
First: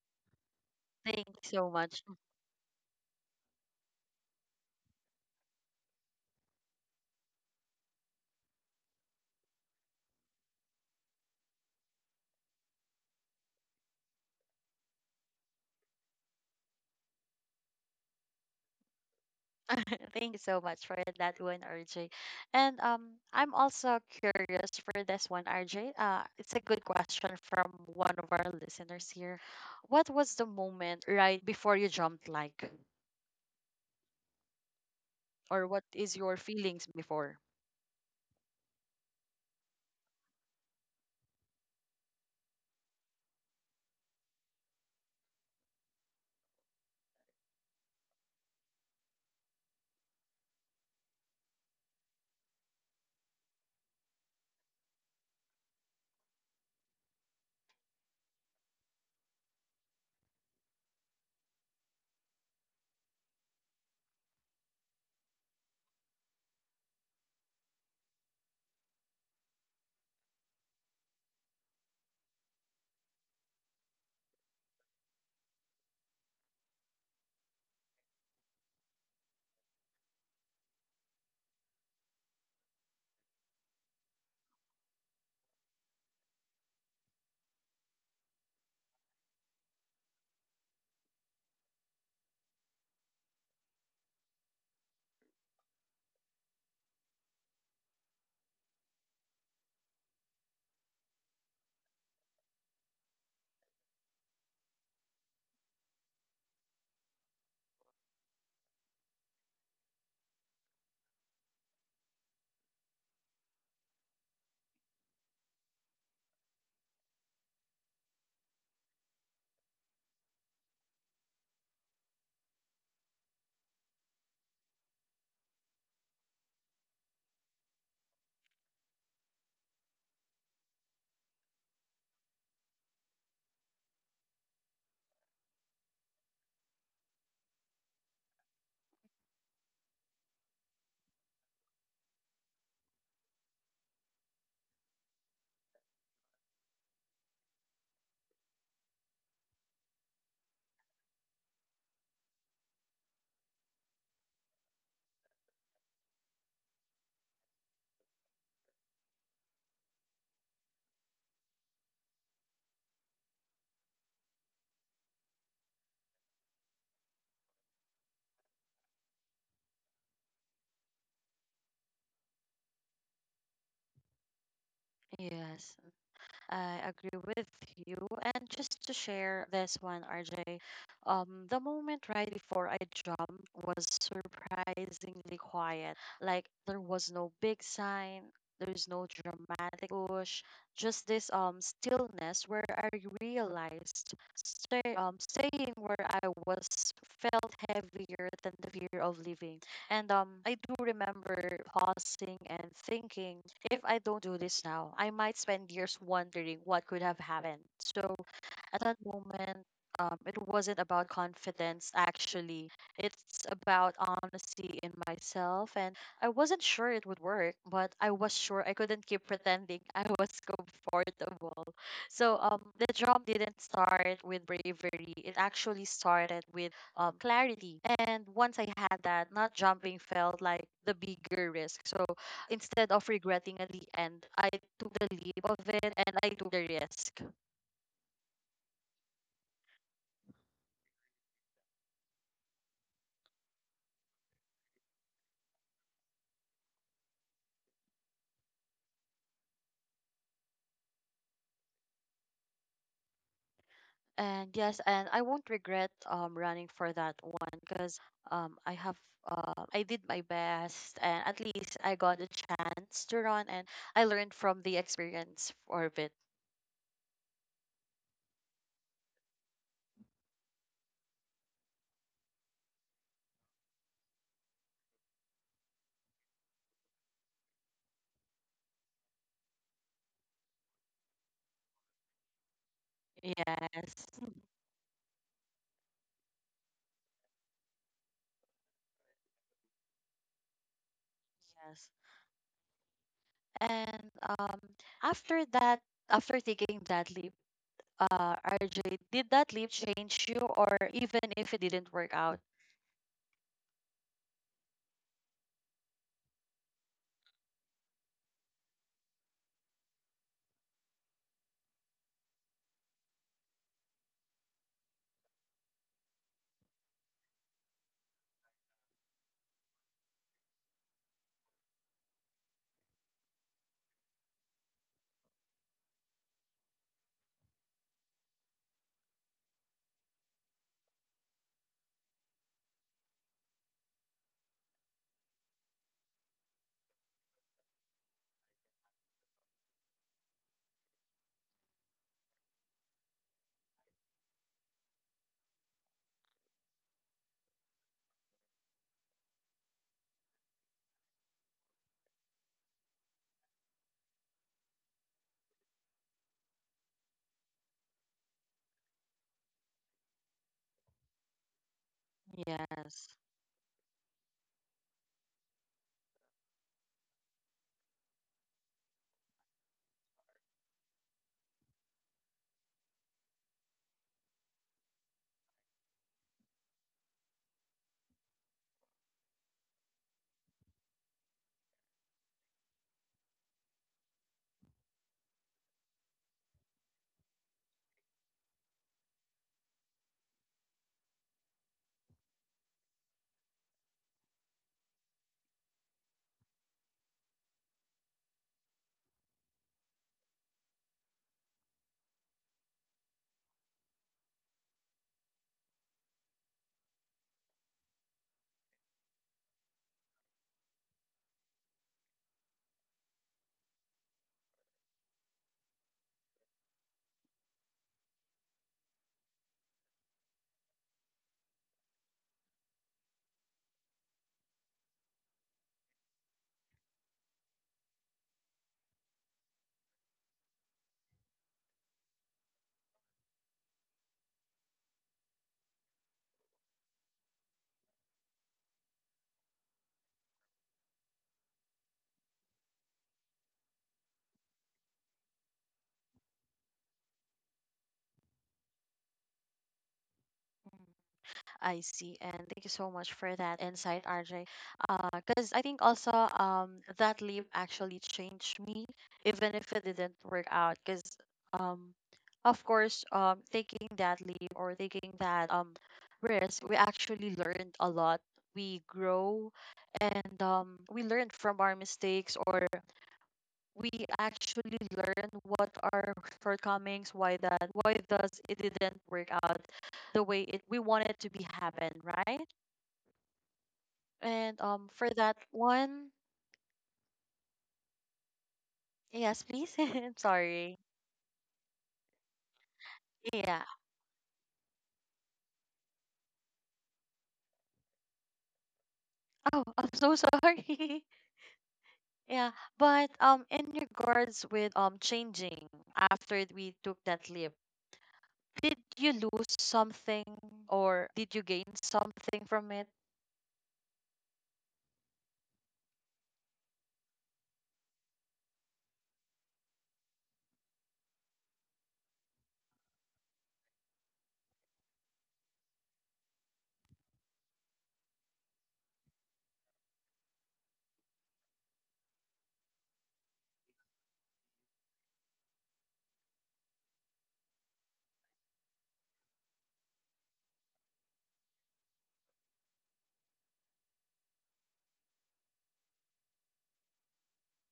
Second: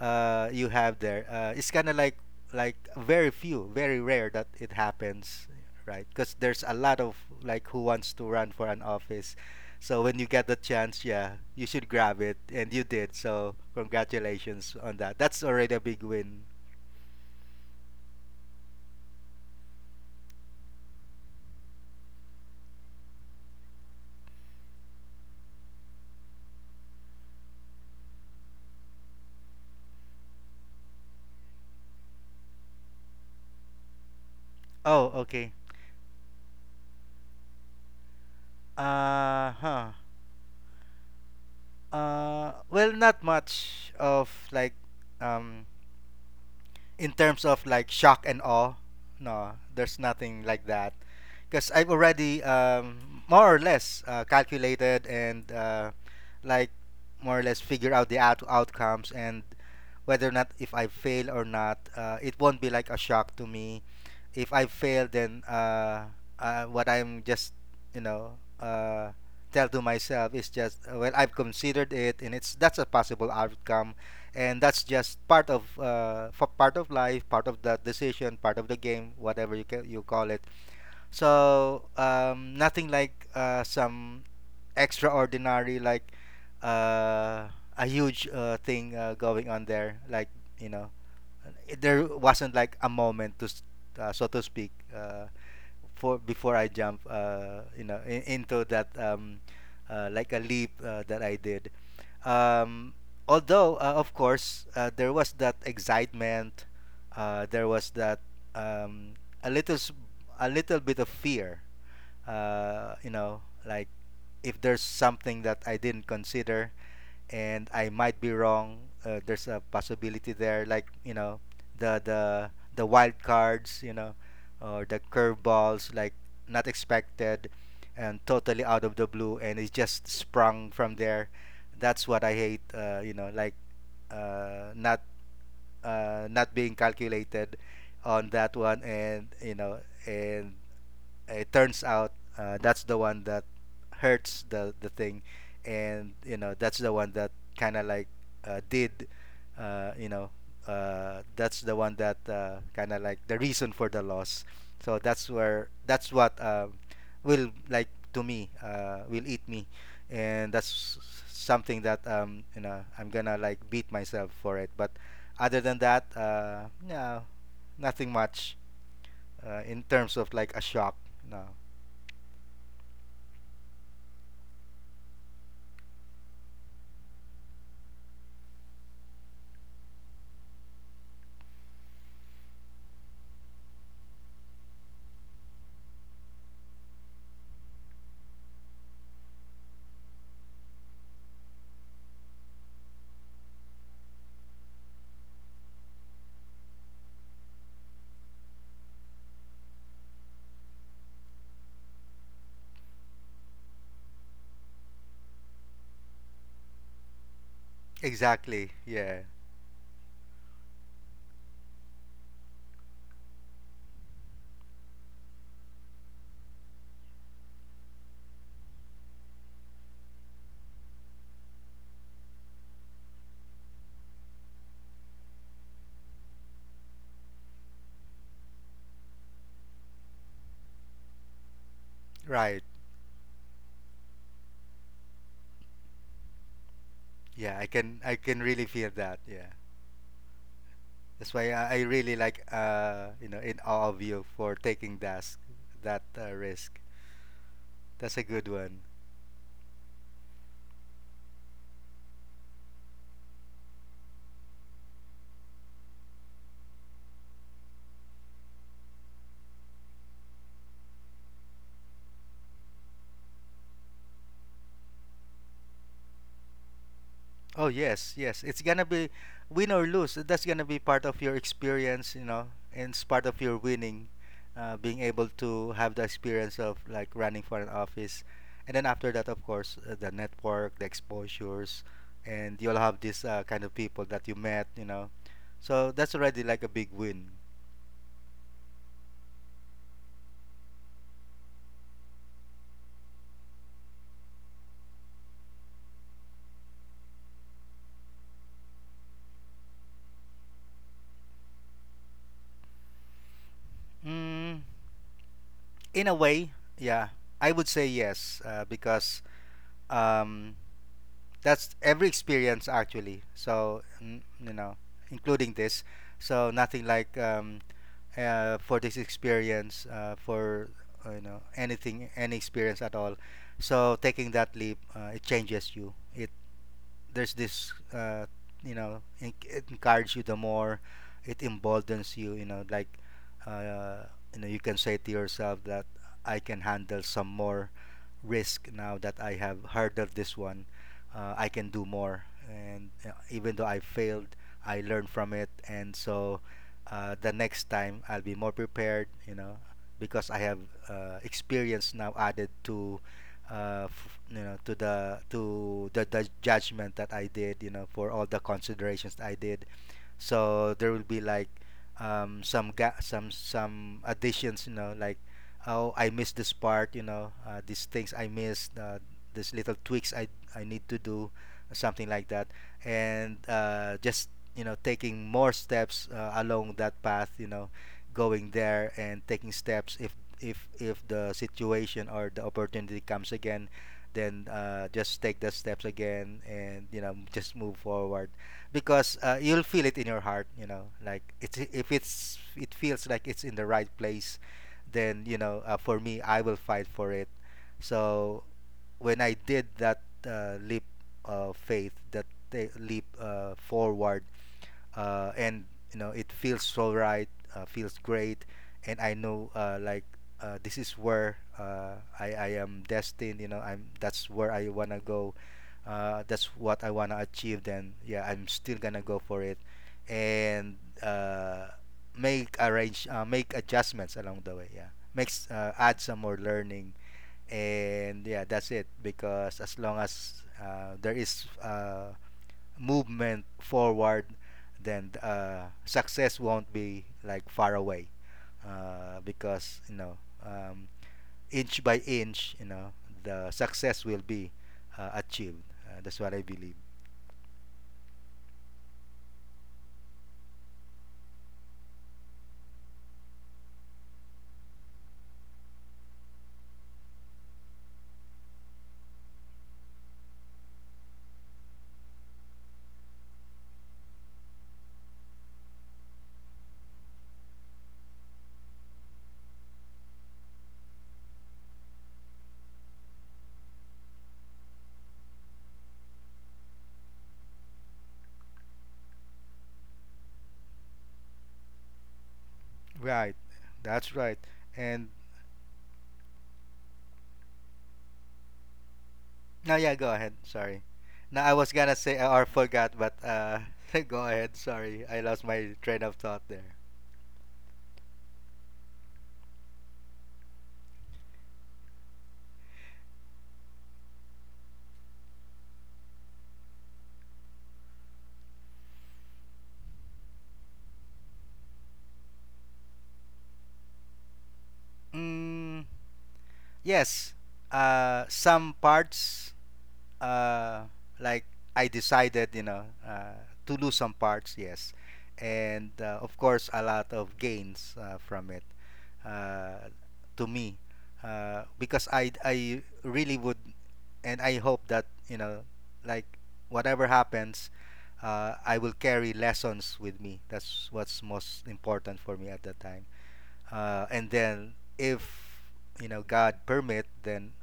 uh, you have there, Thank you uh, it's so kind of much. like like very few, very rare that it happens, right? Because there's a lot of like who wants to run for an office. So when you get the chance, yeah, you should grab it, and you did. So congratulations on that. That's already a big win. Thank you so much for that one, R J. And um, I'm also curious for this one, R J. Uh, it's a good question from one of our listeners here. What was the moment right before you jumped, like, Oh, okay. or what is your feelings before? Uh huh. Uh well, not much of like um in terms of like shock and awe, no, there's nothing like that. Because I've already um, more or less uh, calculated and uh, like more or less figure out the out- outcomes and whether or not if I fail or not. Uh, it won't be like a shock to me. If I fail, then uh, uh, what I'm just you know uh, tell to myself is just uh, well, I've considered it, and it's that's a possible outcome, and that's just part of uh, f- part of life, part of the decision, part of the game, whatever you ca- you call it. So um, nothing like uh, some extraordinary like uh, a huge uh, thing uh, going on there. Like you know, it- there wasn't like a moment to s- uh, so to speak. Uh, for before I jump, uh, you know, in, into that um, uh, like a leap uh, that I did. Um, although, uh, of course, uh, there was that excitement, uh, there was that um, a little s- a little bit of fear. Uh, you know, like if there's something that I didn't consider, and I might be wrong. Uh, there's a possibility there, like you know, the the the wild cards, you know, or the curveballs, like not expected and totally out of the blue, and it's just sprung from there. That's what I hate. Uh, you know, like uh, not uh, not being calculated on that one, and you know, and it turns out uh, that's the one that hurts the the thing, and you know that's the one that kind of like uh, did, uh, you know, uh, that's the one that uh, kind of like the reason for the loss. So that's where that's what uh, will like to me uh, will eat me, and that's something that um you know I'm gonna like beat myself for it. But other than that, uh, no, nothing much uh, in terms of like a shock. No. Yes. I agree with you. And just to share this one, R J, um, the moment right before I jumped was surprisingly quiet. Like, there was no big sign, there's no dramatic push, just this um, stillness where I realized stay, um staying where I was felt heavier than the fear of leaving. And um, I do remember pausing and thinking, if I don't do this now, I might spend years wondering what could have happened. So Exactly. at that Yeah. moment, um, it wasn't about confidence, actually. It's about honesty in myself. And I wasn't sure it would work, but I was sure I couldn't keep pretending I was comfortable. So um, the job didn't start with bravery, it actually started with um, clarity. And once I had that, not jumping felt like the bigger risk. So Right. instead of regretting at the end, I took the leap of it and I took the risk. Yeah. I can. I can really feel that. Yeah. That's why I, I really like. Uh, you know, in awe of you for taking that that uh, risk. That's a good one. And yes, and I won't regret um, running for that one, because um, I have uh, I did my best, and at least I got a chance to run and I learned from the experience of it. Oh yes, yes. It's gonna be win or lose. That's gonna be part of your experience, you know, and it's part of your winning, uh, being able to have the experience of like running for an office, and then after that, of course, uh, the network, the exposures, and you'll have this uh, kind of people Yes. that you met, you know. So that's already like a big win. Yes. And um, after that, after taking that leap, uh, R J, did that leap change you, or even if it didn't work out? Mm, in a way, yeah, I would say yes, uh, because um, that's every experience actually. So n- you know, including this. So nothing like um, uh, for this experience uh, for uh, you know anything any experience at all. So taking that leap, uh, it changes you. It there's this uh, you know en- it encourages you the more. It emboldens you. You know like uh, you know you can say to yourself that I can handle some more risk now that I have hurdled this one. Uh, I can do more, and uh, even though I failed, I learned from it, and so uh, the next time I'll be more prepared. You know, because I have uh, experience now added to. Uh, f- you know to the to the, the judgment that I did, you know, for all the considerations that I did. So there will be like um, some ga- Yes. some some additions, you know, like oh, I missed this part, you know, uh, these things I missed, uh, these little tweaks i i need to do, something like that. And uh, just you know taking more steps uh, along that path, you know, going there and taking steps. If if if the situation or the opportunity comes again, then uh, just take the steps again, and you know just move forward. Because uh, you'll feel it in your heart, you know, like it's if it's it feels like it's in the right place, then you know uh, for me I will fight for it. So when I did that uh, leap of faith, that ta- leap uh, forward, uh, and you know it feels so right, uh, feels great, and I know uh, like uh, this is where uh, I I am destined. You know, I'm that's where I wanna go. Uh, that's what I wanna achieve. Then yeah, I'm still gonna go for it, and uh, make arrange uh, make adjustments along the way. Yeah, makes uh, add some more learning, and yeah that's it. Because as long as uh, there is uh, movement forward, then uh, success won't be like far away, uh, because you know um, inch by inch, you know the success will be uh, achieved. Uh, that's what I believe. Mm. I see. And thank you so much for that insight, R J. Because I think also um, that leave actually changed me, even if it didn't work out. Because, um, of course, um, taking that leave or taking that um, risk, we actually learned a lot. We grow, and um, we learn from our mistakes, or we actually learn what are shortcomings, why that, why does it didn't work out the way it we want it to be happen, right? Right, that's right. And um, for And that one, yes, please. now, yeah, I'm go ahead. sorry. Sorry. Now I was gonna say uh, or forgot, but uh, Yeah. go ahead. Sorry, I lost my train of thought there. Oh, I'm so sorry. Yeah, but um, in regards with um, changing after we took that leap, did you lose something or did you gain something from it? Mm, yes, uh, some parts uh, like I decided, you know, uh, to lose some parts, yes, and uh, of course a lot of gains uh, from it, uh, to me, uh, because I I really would, and I hope that you know, like whatever happens, uh, I will carry lessons with me. That's what's most important for me at that time. Uh, and then if you know God permit, then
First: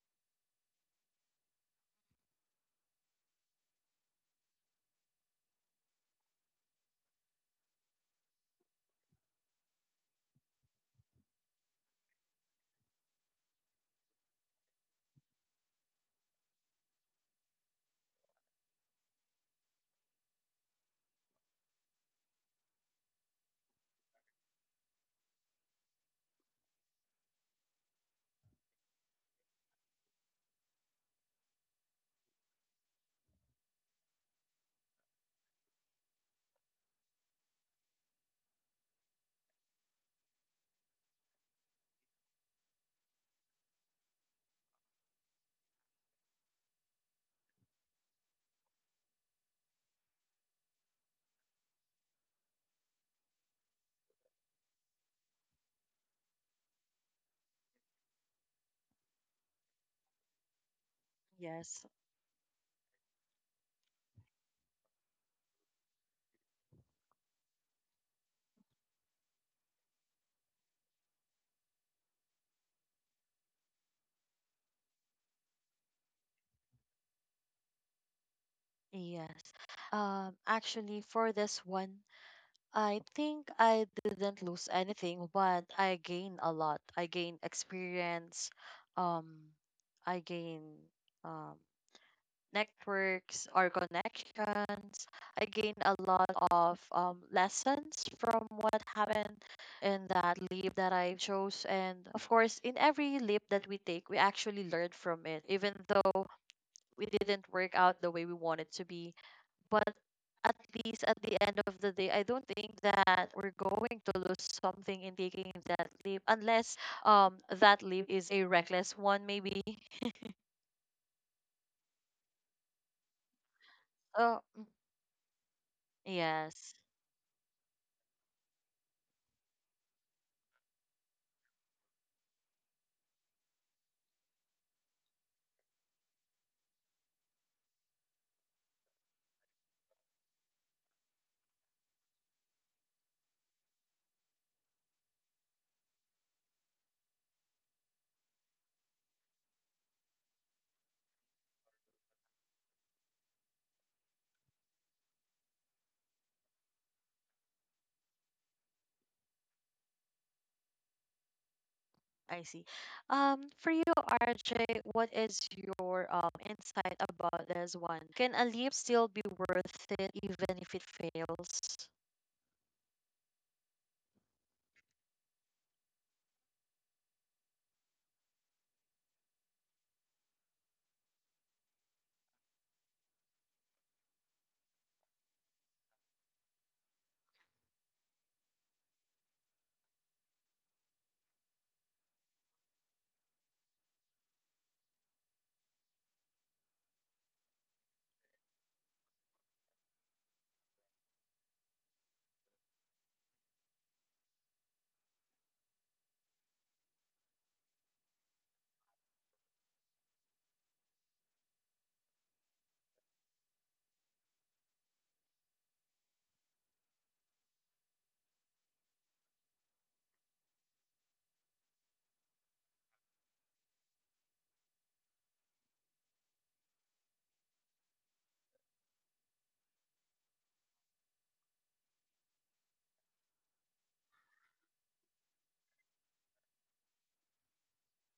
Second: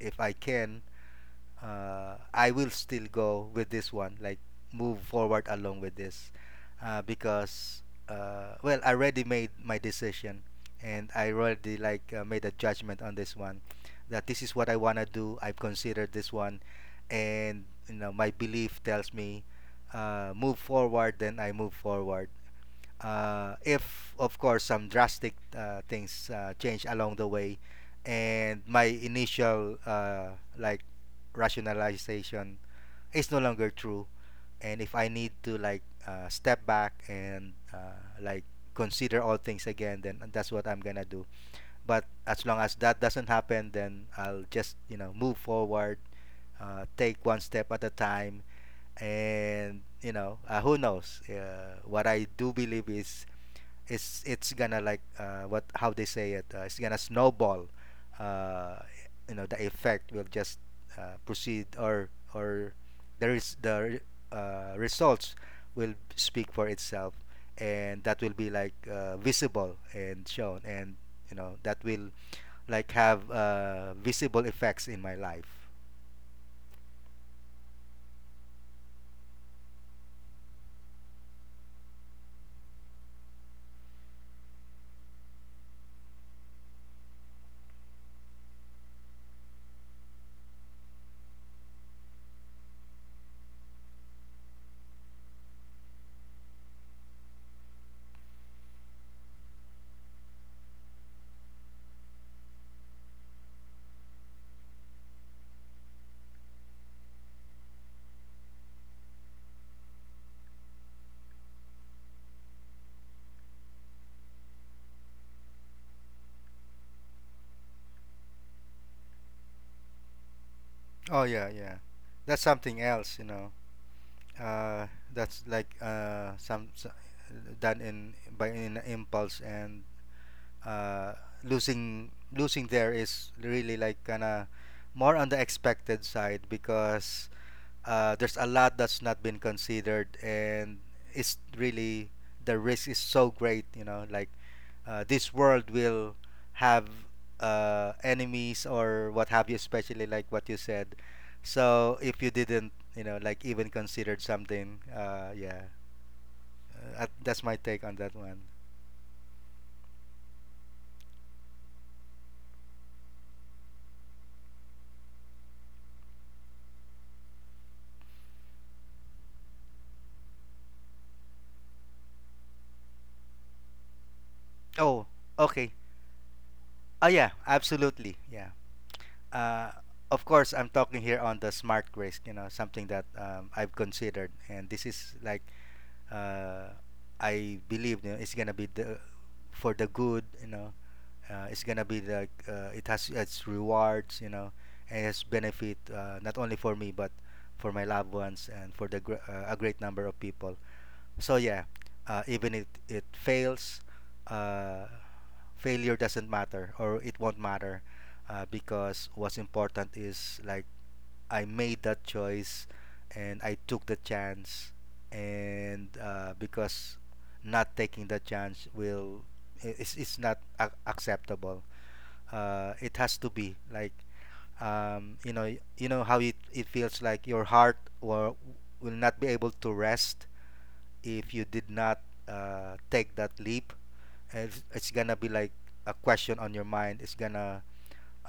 if I can, uh, I will still go with this one, like move forward along with this, uh, because uh, well, I already made my decision, and I already like uh, made a judgment on this one, that this is what I wanna do. I've considered this one, and you know my belief tells me, uh, move forward. Then I move forward. Uh, if of course some drastic uh, things uh, change along the way, and my initial uh, like rationalization is no longer true, and if I need to like uh, step back and uh, like consider all things again, then that's what I'm gonna do. But as long as that doesn't happen, then I'll just you know move forward, uh, take one step at a time. And you know uh, who knows uh, what I do believe is it's it's gonna like uh, what how they say it, uh, it's gonna snowball. uh, you know, the effect will just uh, proceed, Yes. or or there is the uh, results will speak for itself, and that will be like uh, visible and shown, and you know that will like have uh, visible effects in my life. Yes. Um, actually, for this one, I think I didn't lose anything, but I gained a lot. I gained experience, um, I gained um, networks or connections. I gained a lot of um, lessons from what happened in that leap that I chose. And of course, in every leap that we take, we actually learn from it, even though we didn't work out the way we wanted to be, but at least at the end of the day, I don't think that we're going to lose something in taking that leap, unless um, that leap is a reckless one, maybe. Oh yeah, yeah, that's something else, you know. Oh mm, Uh, that's like uh, some, yes, so- done in by in impulse, and uh, losing losing there is really like kind of more on the expected side. Because uh, there's a lot that's not been considered, and it's really the risk is so great, you know, like uh, this world will have uh, enemies or what have you, especially like what you said. So if you didn't you know like even considered something, uh, yeah uh, that's my take on that one. I see. Um, for you, R J, what is your um, insight about this one? Can a leap still be worth it even if it fails? Oh, okay. Oh yeah, absolutely. Yeah. Uh, of course, I'm talking here on the smart risk. You know, something that um, I've considered, and this is like uh, I believe you know, it's gonna be the for the good. You know, uh, it's gonna be the uh, it has its rewards. You know, and its benefit uh, not only for me but for my loved ones, and for the gr- uh, a great number of people. So yeah, uh, even if it fails, uh, failure doesn't matter, or it won't matter uh, because what's important is like I made that choice and I took the chance, and uh, because not taking the chance will i- it's, it's not ac acceptable. Uh, it has to be like um, you know you know how it, it feels like your heart will, will not be able to rest if you did not uh, take that leap. And it's, it's gonna be like a question on your mind. It's gonna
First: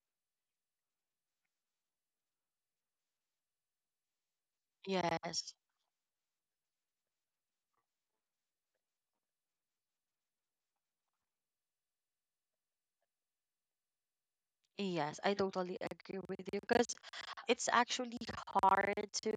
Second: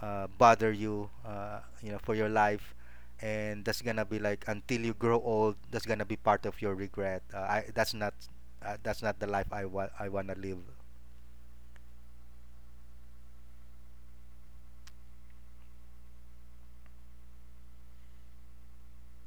uh, bother you, uh, you know, for your life, and that's gonna be like until you grow Yes. old. That's gonna be part of your regret. Uh, I, that's not uh, that's not the life I, wa- I wanna live. Yes, I totally agree with you, because it's actually hard to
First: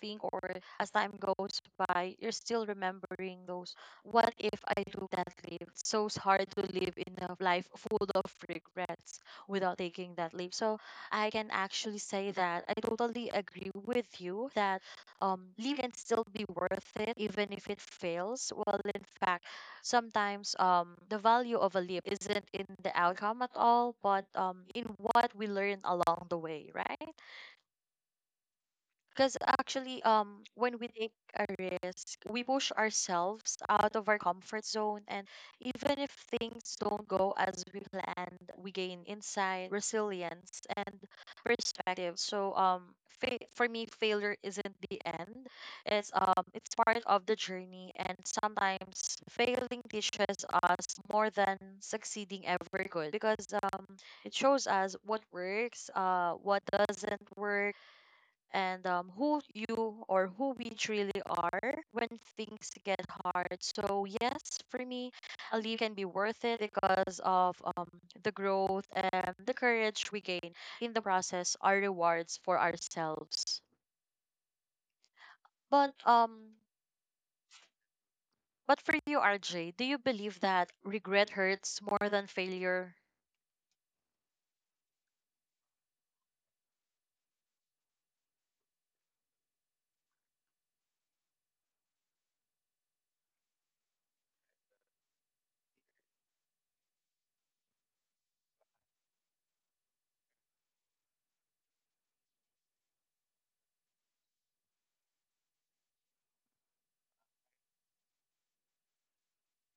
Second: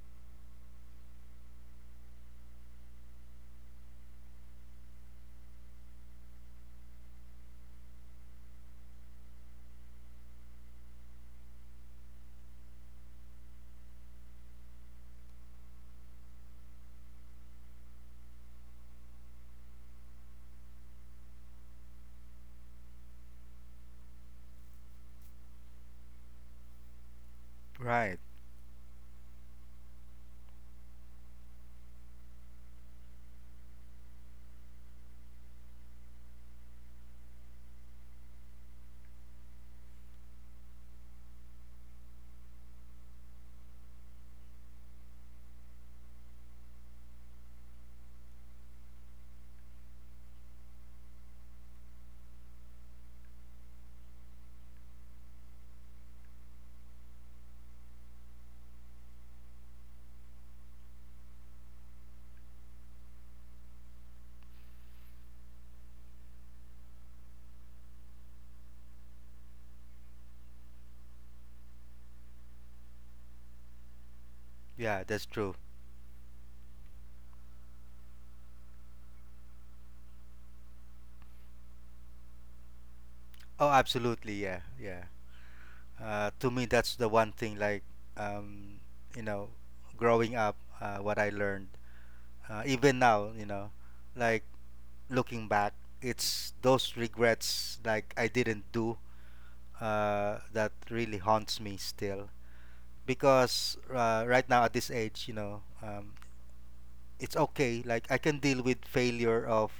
think, or as time goes by, you're still remembering those. What if I do that leap? It's so hard to live in a life full of regrets without taking that leap. So I can actually say that I totally agree with you that um, leap can still be worth it even if it fails. Well, in fact, sometimes um, the value of a leap isn't in the outcome at all, but um, in what we learn along the way, right? Right. Because actually, um, when we take a risk, we push ourselves out of our comfort zone. And even if things don't go as we planned, we gain insight, resilience, and perspective. So, um, fa- for me, failure isn't the end. It's um, it's part of the journey. And sometimes failing teaches us more than succeeding ever could, because um, it shows us what works, uh, what doesn't work, and um, who you or who we truly are when things get hard. So, yes, for me, a leave can be worth it because of um, the growth and the courage we gain in the process are rewards for ourselves. Yeah, that's true. But, um, but for you, R J, do you believe that regret hurts more than failure? Oh, absolutely. Yeah, yeah, uh, to me that's the one thing, like, um, you know, growing up, uh, what I learned, uh, even now, you know, like looking back, it's those regrets, like I didn't do uh, that really haunts me still. Because uh, right now at this age, you know, um, it's okay. Like I can deal with failure of,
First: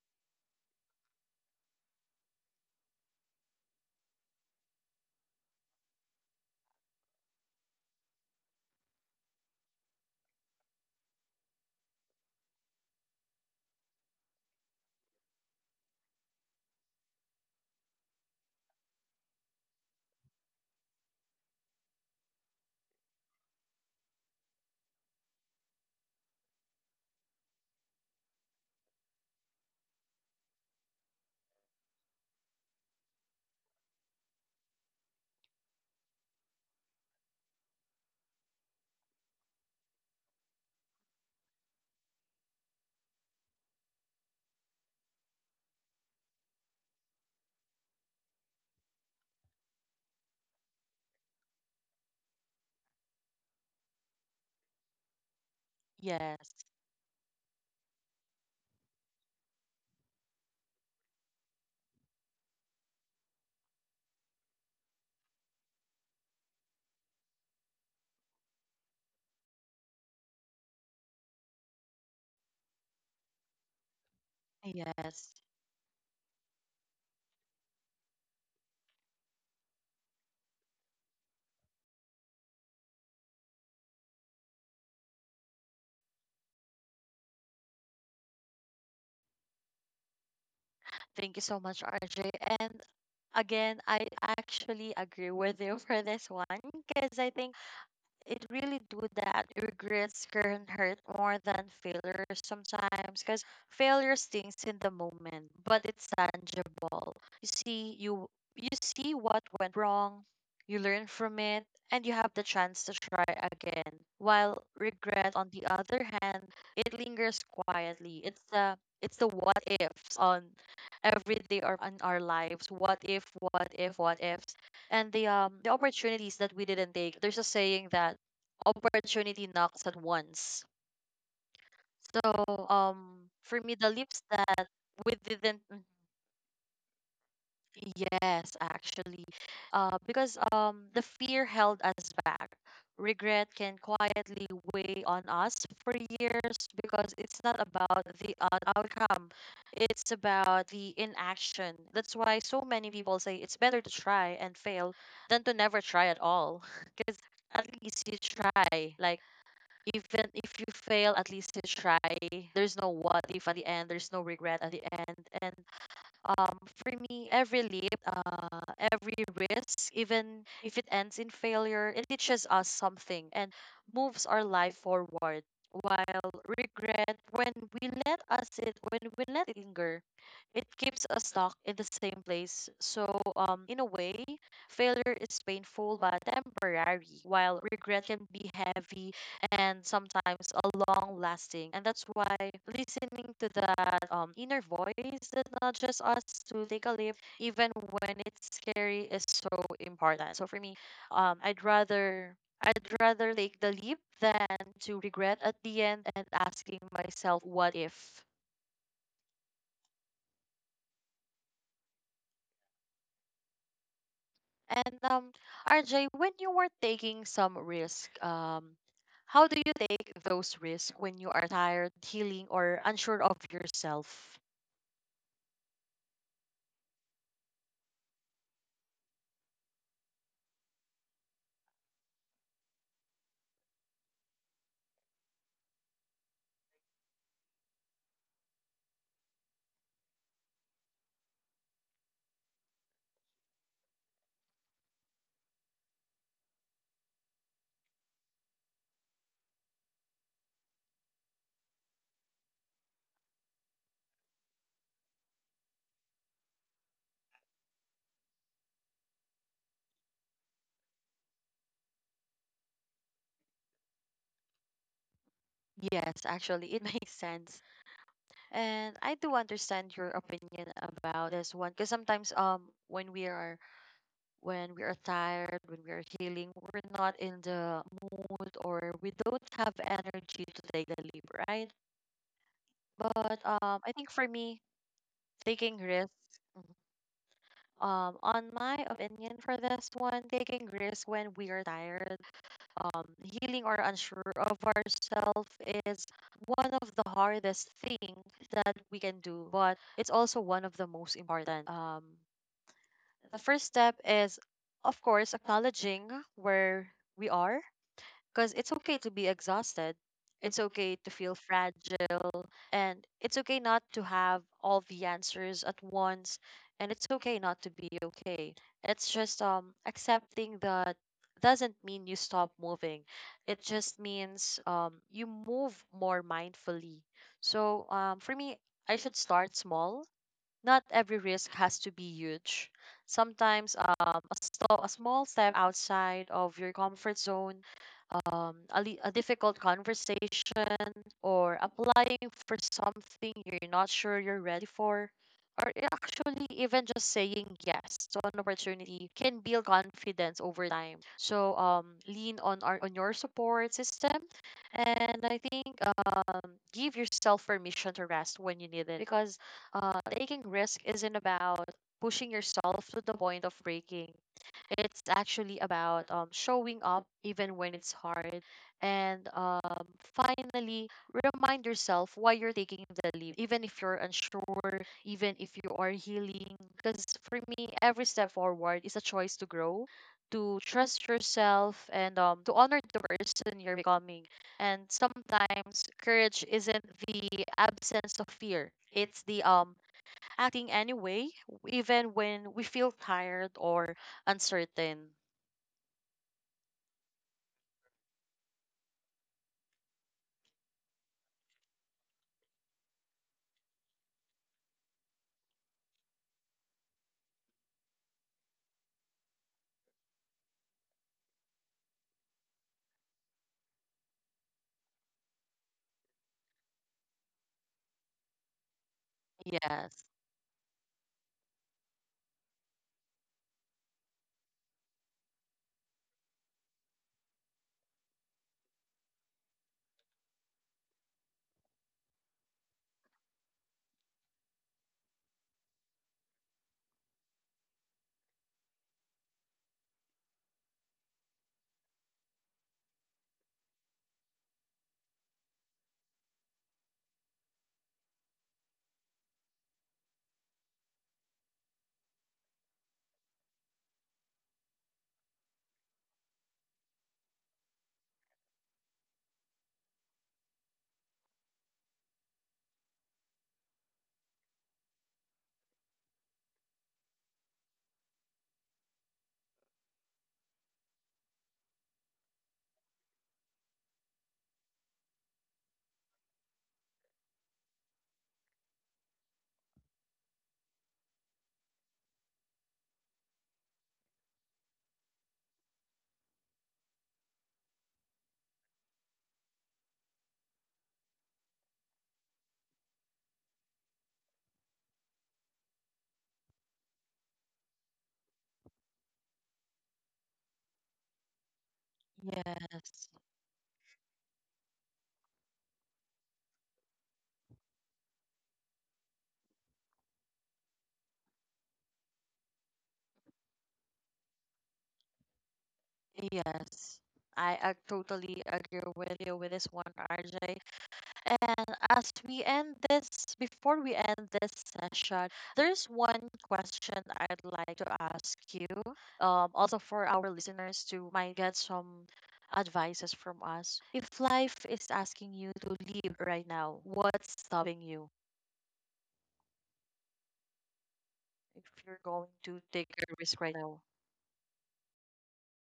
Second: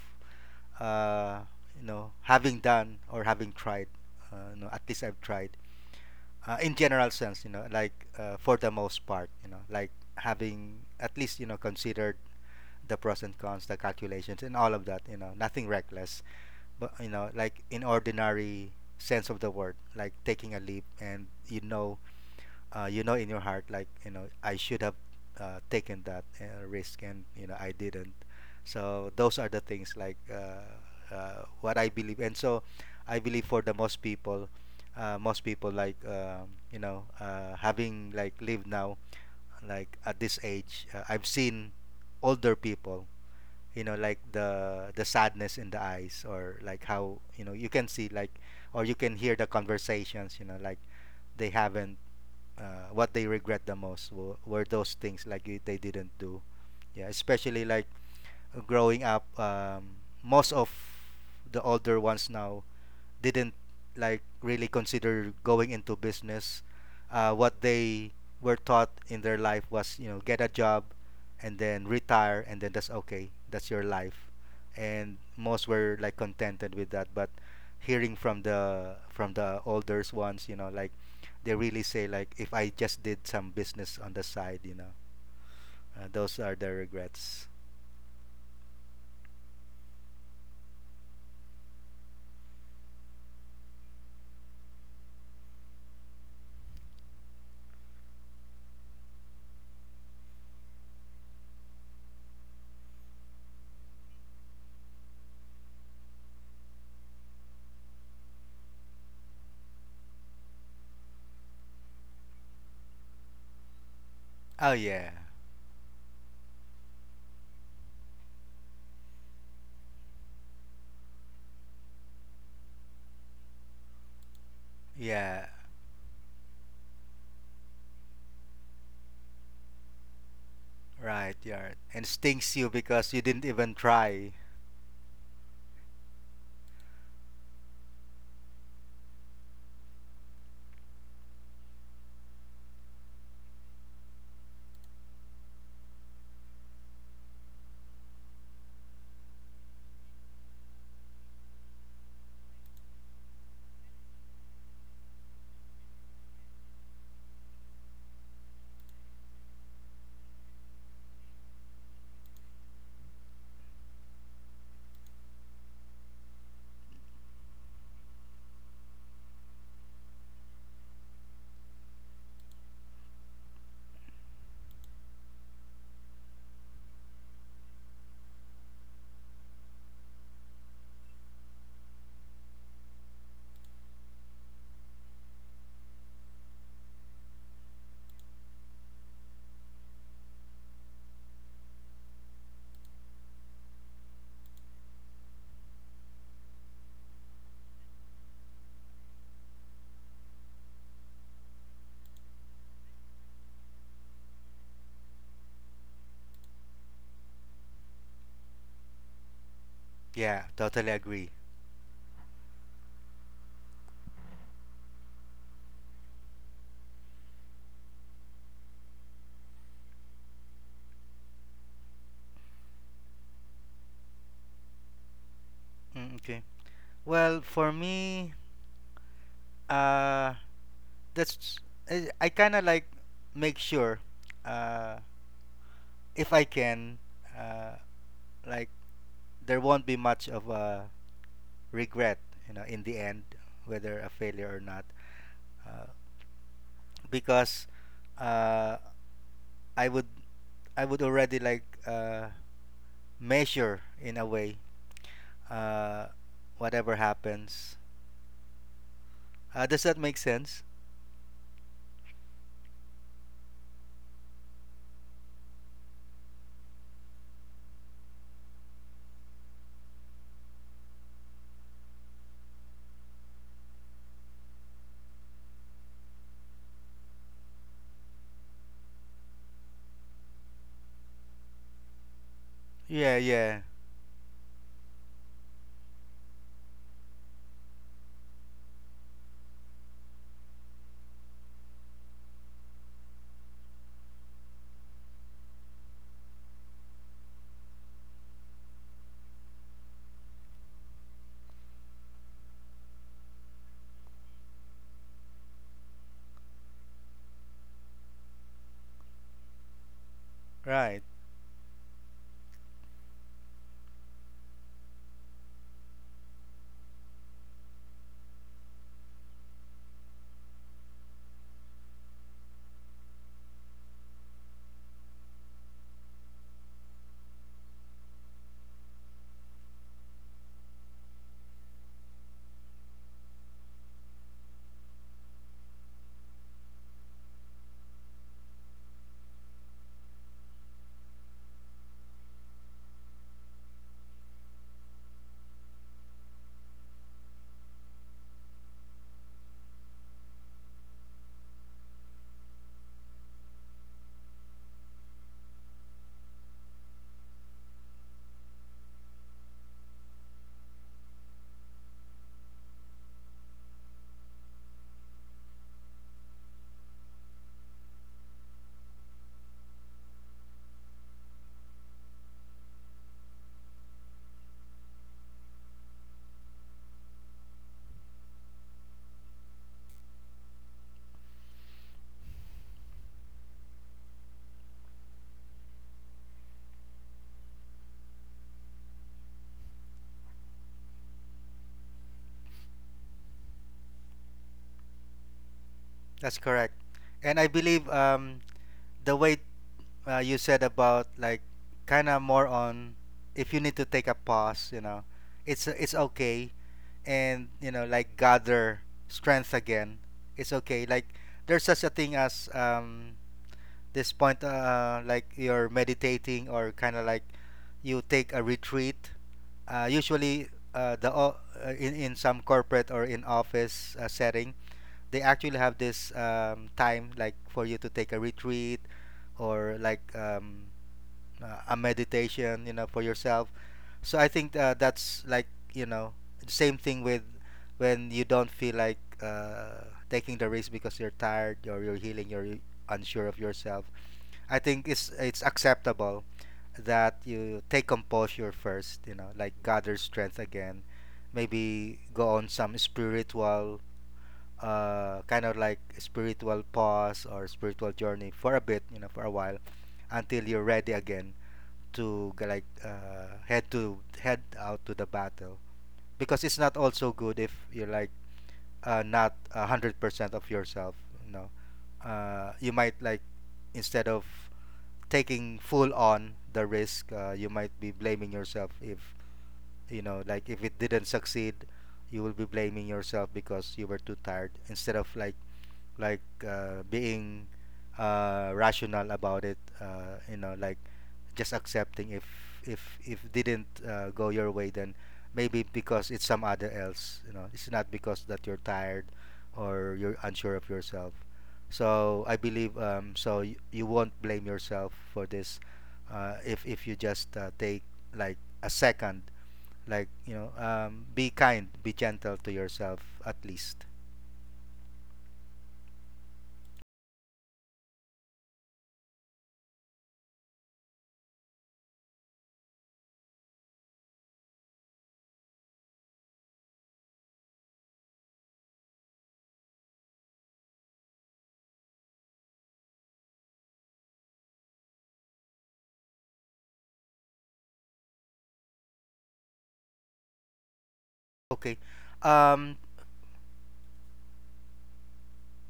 uh, you know, having done or having tried. Uh, you know, at least I've tried. Uh, in general sense, you know, like uh, for the most part, you know, like having at least, you know, considered the pros and cons, the calculations, and all of that. You know, nothing reckless, but, you know, like in ordinary sense of the word, like taking a leap, and you know uh, you know in your heart, like, you know, I should have uh, taken that uh, risk, and you know I didn't. So those are the things like uh, uh, what I believe. And so I believe for the most people, uh, most people like, um, you know, uh, having like lived now, like at this age, uh, I've seen older people, you know, like the the sadness in the eyes, or like how, you know, you can see like, or you can hear the conversations, you know, like they haven't uh, what they regret the most w- were those things like y- they didn't do. Yes, Yeah, especially like growing up, um, most of the older ones now didn't like really consider going into business. Uh, what they were taught in their life was, you know, get a job and then retire and then that's okay. That's your life. And yes. most were like contented with that. But hearing from the from the older ones, you know, like they really say like if I just did some business on the side, you know, uh, those are their regrets. Thank you so much, R J. And again, I actually agree with you for this one, because I think it really do that. Regrets can hurt more than failures sometimes, because failure stings in the moment, but it's tangible. You see, you you see what went wrong, you learn from it, and you have the chance to try again. While Oh yeah, regret, on the other hand, it lingers quietly. It's the it's the what ifs on every day or on our lives. What if? What if? What if? And the yeah, um, the opportunities that we didn't take. There's a saying that opportunity knocks at once. right, yeah, and So stings you because you um didn't for even me the leaps try. that we didn't mhm. Yes, actually. Uh, because um, the fear held us back. Regret can quietly weigh on us for years because it's not about the uh, outcome, it's about the inaction. That's why so many people say it's better to try and fail than to never try at all. Because at least you try. Like, even if you fail, at least you try. There's no what if at the end, there's no regret at the end. And um, for me, every leap, uh, every risk, even if it ends in failure, it teaches us something and moves our life forward. While regret, when we let us it, when we let it linger, it keeps us stuck in the same place. So, um, in a way, failure is painful but temporary, while regret can be heavy and sometimes a long lasting. And that's why listening to that um, inner voice that nudges us to take a leap, even when it's scary, is so important. So for me, um, I'd rather I'd rather take the leap than to regret at the end and asking myself what if. Yeah, totally agree. And um, R J, when you were taking some risk, um, how do you take those risks when you are tired, healing, or unsure of yourself? Mm, okay. Well, for me, uh, that's I, I kind of like make sure, uh, if I can, uh, like there won't be much of a regret, you know, in the end, whether a failure or not, uh, because uh, I would I would already like uh, measure in a way, uh, whatever happens. Uh, does that make sense? Yes, actually, it makes sense. And I do understand your opinion about this one because sometimes um when we are when we are tired, when we are healing, we're not in the mood or we don't have energy to take the leap, right? Yeah, But yeah, um I think for me, taking risks, mhm. um on my opinion for this one, taking risk when we are tired um, healing or unsure of ourselves is one of the hardest thing that we can do, but it's also one of the most important. Um, the first step is, of course, acknowledging where we are because it's okay to be exhausted. It's okay to right. feel fragile. And it's okay not to have all the answers at once. And it's okay not to be okay. It's just um, accepting that doesn't mean you stop moving. It just means um, you move more mindfully. So um, for me, I should start small. Not every risk has to be huge. Sometimes um, a, sto- a small step outside of your comfort zone um, a, li- a difficult conversation or applying for something you're not sure you're ready for, or i- actually even just saying yes to an opportunity can build confidence over time. So um, lean on our, on your support system, and I think um, give yourself permission to rest when you need it because uh, taking risk isn't about pushing yourself to the point of breaking it's actually about um, showing up even when it's hard. And um, finally, remind yourself why you're taking the leap, even if you're unsure, even if you are healing. Because for me, every step forward is a choice to grow, to trust yourself, and um, to honor the person you're becoming. And sometimes courage isn't the absence of fear. It's the um acting anyway, even when we feel tired or uncertain. That's correct. And I believe, um, the way uh, you said about, like, kind of more on if you need to take a pause, you know, it's it's okay, and you know like gather strength again. It's okay. Like there's such a thing as, um, this point uh, like you're meditating or kind of like you take a retreat. Uh, Yes, usually uh, the o- uh, in in some corporate or in office uh, setting, they actually have this, um, time like for you to take a retreat or like, um, uh, a meditation, you know, for yourself. So I think, uh, that's like, you know, same thing with when you don't feel like, uh, taking the risk because you're tired or you're healing, you're unsure of yourself. I think it's it's acceptable that you take composure first, you know, like gather strength again. Maybe go on some spiritual, uh, kind of like spiritual pause or spiritual journey for a bit, you know, for a while, until you're ready again to g- like uh, head to head out to the battle. Because it's not also good if you're like, uh, not a hundred percent of yourself. You know, uh, you might like instead of taking full on the risk, uh, you might be blaming yourself if, you know, like if it didn't succeed, you will be blaming yourself because you were too tired, instead of like like uh, being uh, rational about it, uh, you know, like just accepting if if if didn't uh, go your way, then maybe because it's some other else, you know, it's not because that you're tired or you're unsure of yourself. So I believe, yes, um, so y- you won't blame yourself for this, uh, if if you just uh, take like a second, like, you know, um, be kind, be gentle to yourself, at least. yes. I, I totally agree with you with this one, R J. And as we end this, before we end this session, there's one question I'd like to ask you. Um, also for our listeners to might get some advices from us. If life is asking you to leave right now, what's stopping you? If Okay, you're going to um, take a risk right now.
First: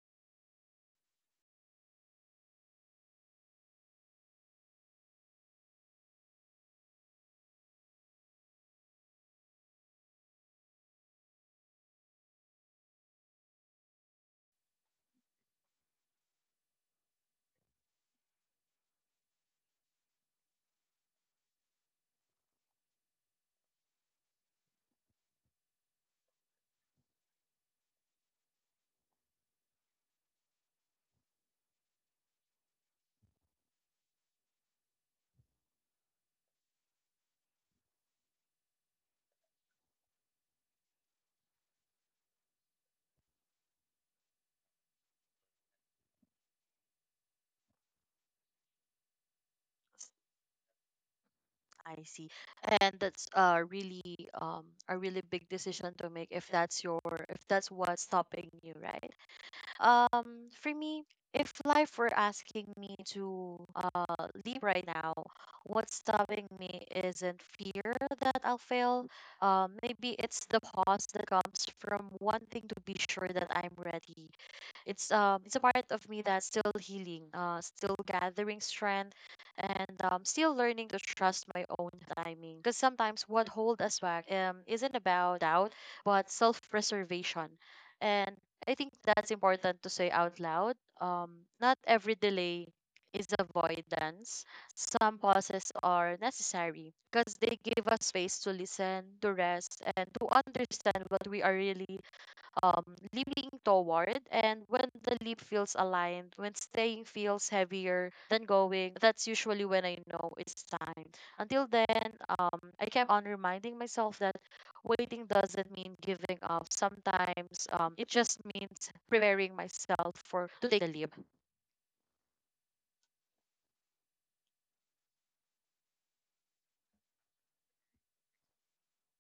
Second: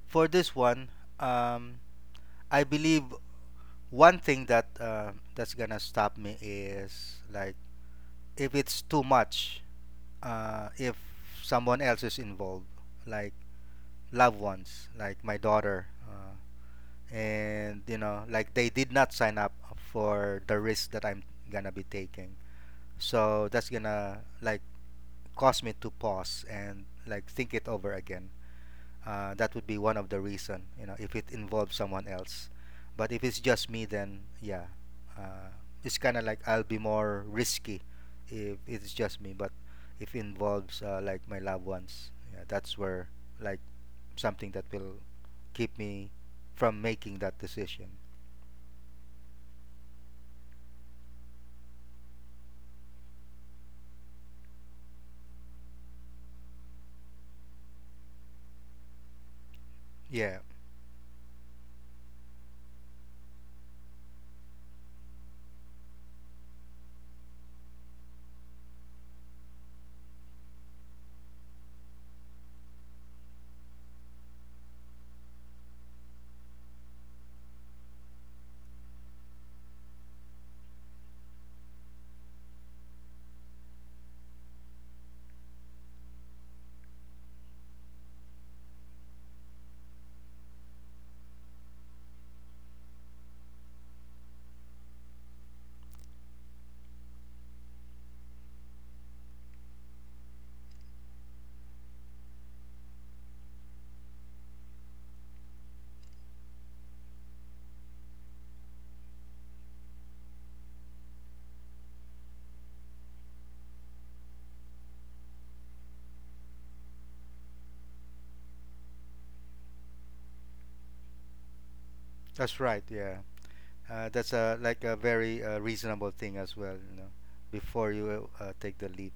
for this one, um, I believe one thing that uh, that's gonna stop me is like if it's too much, uh, if someone else is involved, like loved ones, like my daughter, uh, and you know, like they did not sign up for the risk that I'm gonna be taking. So that's gonna like cause me to pause and like think it over again. Uh, that would be one of the reason, you know, if it involves someone else. But if it's just me, then yeah, uh, it's kind of like I'll be more risky if it's just me. But if it involves, uh, like my loved ones, yeah, that's where, like, something that will keep me from making that decision. I see. And that's uh really um a really big decision to make if that's your if that's what's stopping you, right? Yeah, Um for me, if life were asking me to uh leave right now, what's stopping me isn't fear that I'll fail. Um maybe it's the pause that comes from wanting to be sure that I'm ready. It's um it's a part of me that's still healing, uh, still gathering strength, and um, still learning to trust my own timing. Because sometimes what hold us back um isn't about doubt, but self-preservation, and I think that's important to say out loud. Um, not every delay is avoidance. Some pauses are necessary because they give us space to listen, to rest, and to understand what we are really um, leaping toward. And when the leap feels aligned, when staying feels heavier than going, that's usually when I know it's time. Until then, um, I kept on reminding myself that waiting doesn't mean giving up. Sometimes um, it just means preparing myself for to take the leap. that's right, yeah, uh, that's a like a very uh, reasonable thing as well, you know, before you uh, take the leap.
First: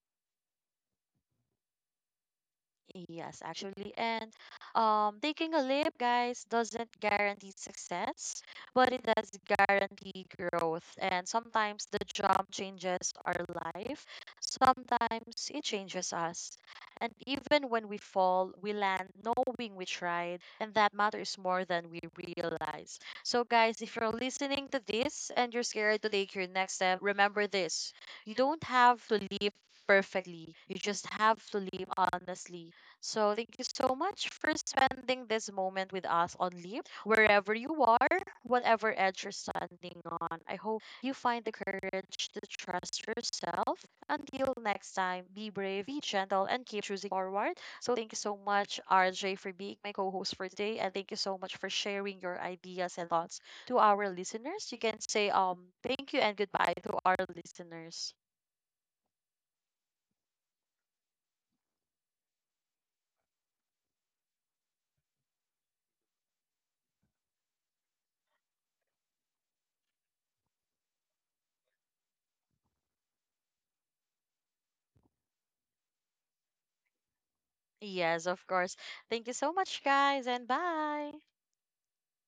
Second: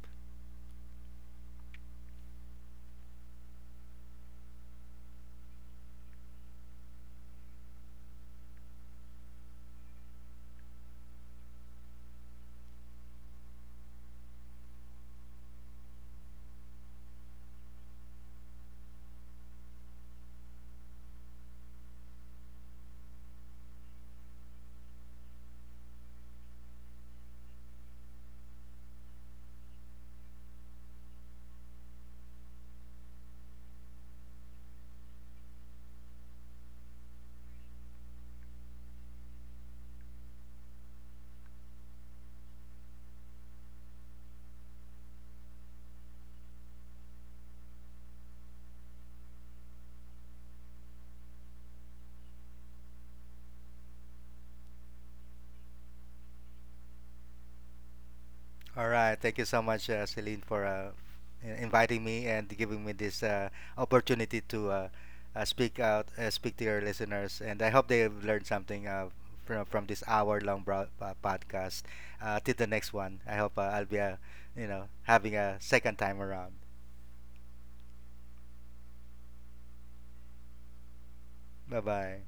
Yes, actually. And um, taking a leap, guys, doesn't guarantee success, but it does guarantee growth. And sometimes the jump changes our life, sometimes it changes us. And even when we fall, we land knowing we tried, and that matters more than we realize. So, guys, if you're listening to this and you're scared to take your next step, remember this: you don't have to leap perfectly. You just have to live honestly. So, thank you so much for spending this moment with us on Leap. Wherever you are, whatever edge you're standing on, I hope you find the courage to trust yourself. Until next time, be brave, be gentle, and keep choosing forward. So, thank you so much, R J, for being my co host for today. And thank you so much for sharing your ideas and thoughts to our listeners. You can say um thank you and goodbye to our listeners. All right. Thank you so much, uh, Celine, for uh, in- inviting me and giving me this uh, opportunity to uh, uh, speak out, uh, speak to your listeners. And I hope they have learned something, uh, from, from this hour-long bro- uh, podcast. Uh, till the next one, I hope, uh, I'll be, uh, you know, having a second time around. Yes, of course. Thank you so much, guys, and bye. Bye bye.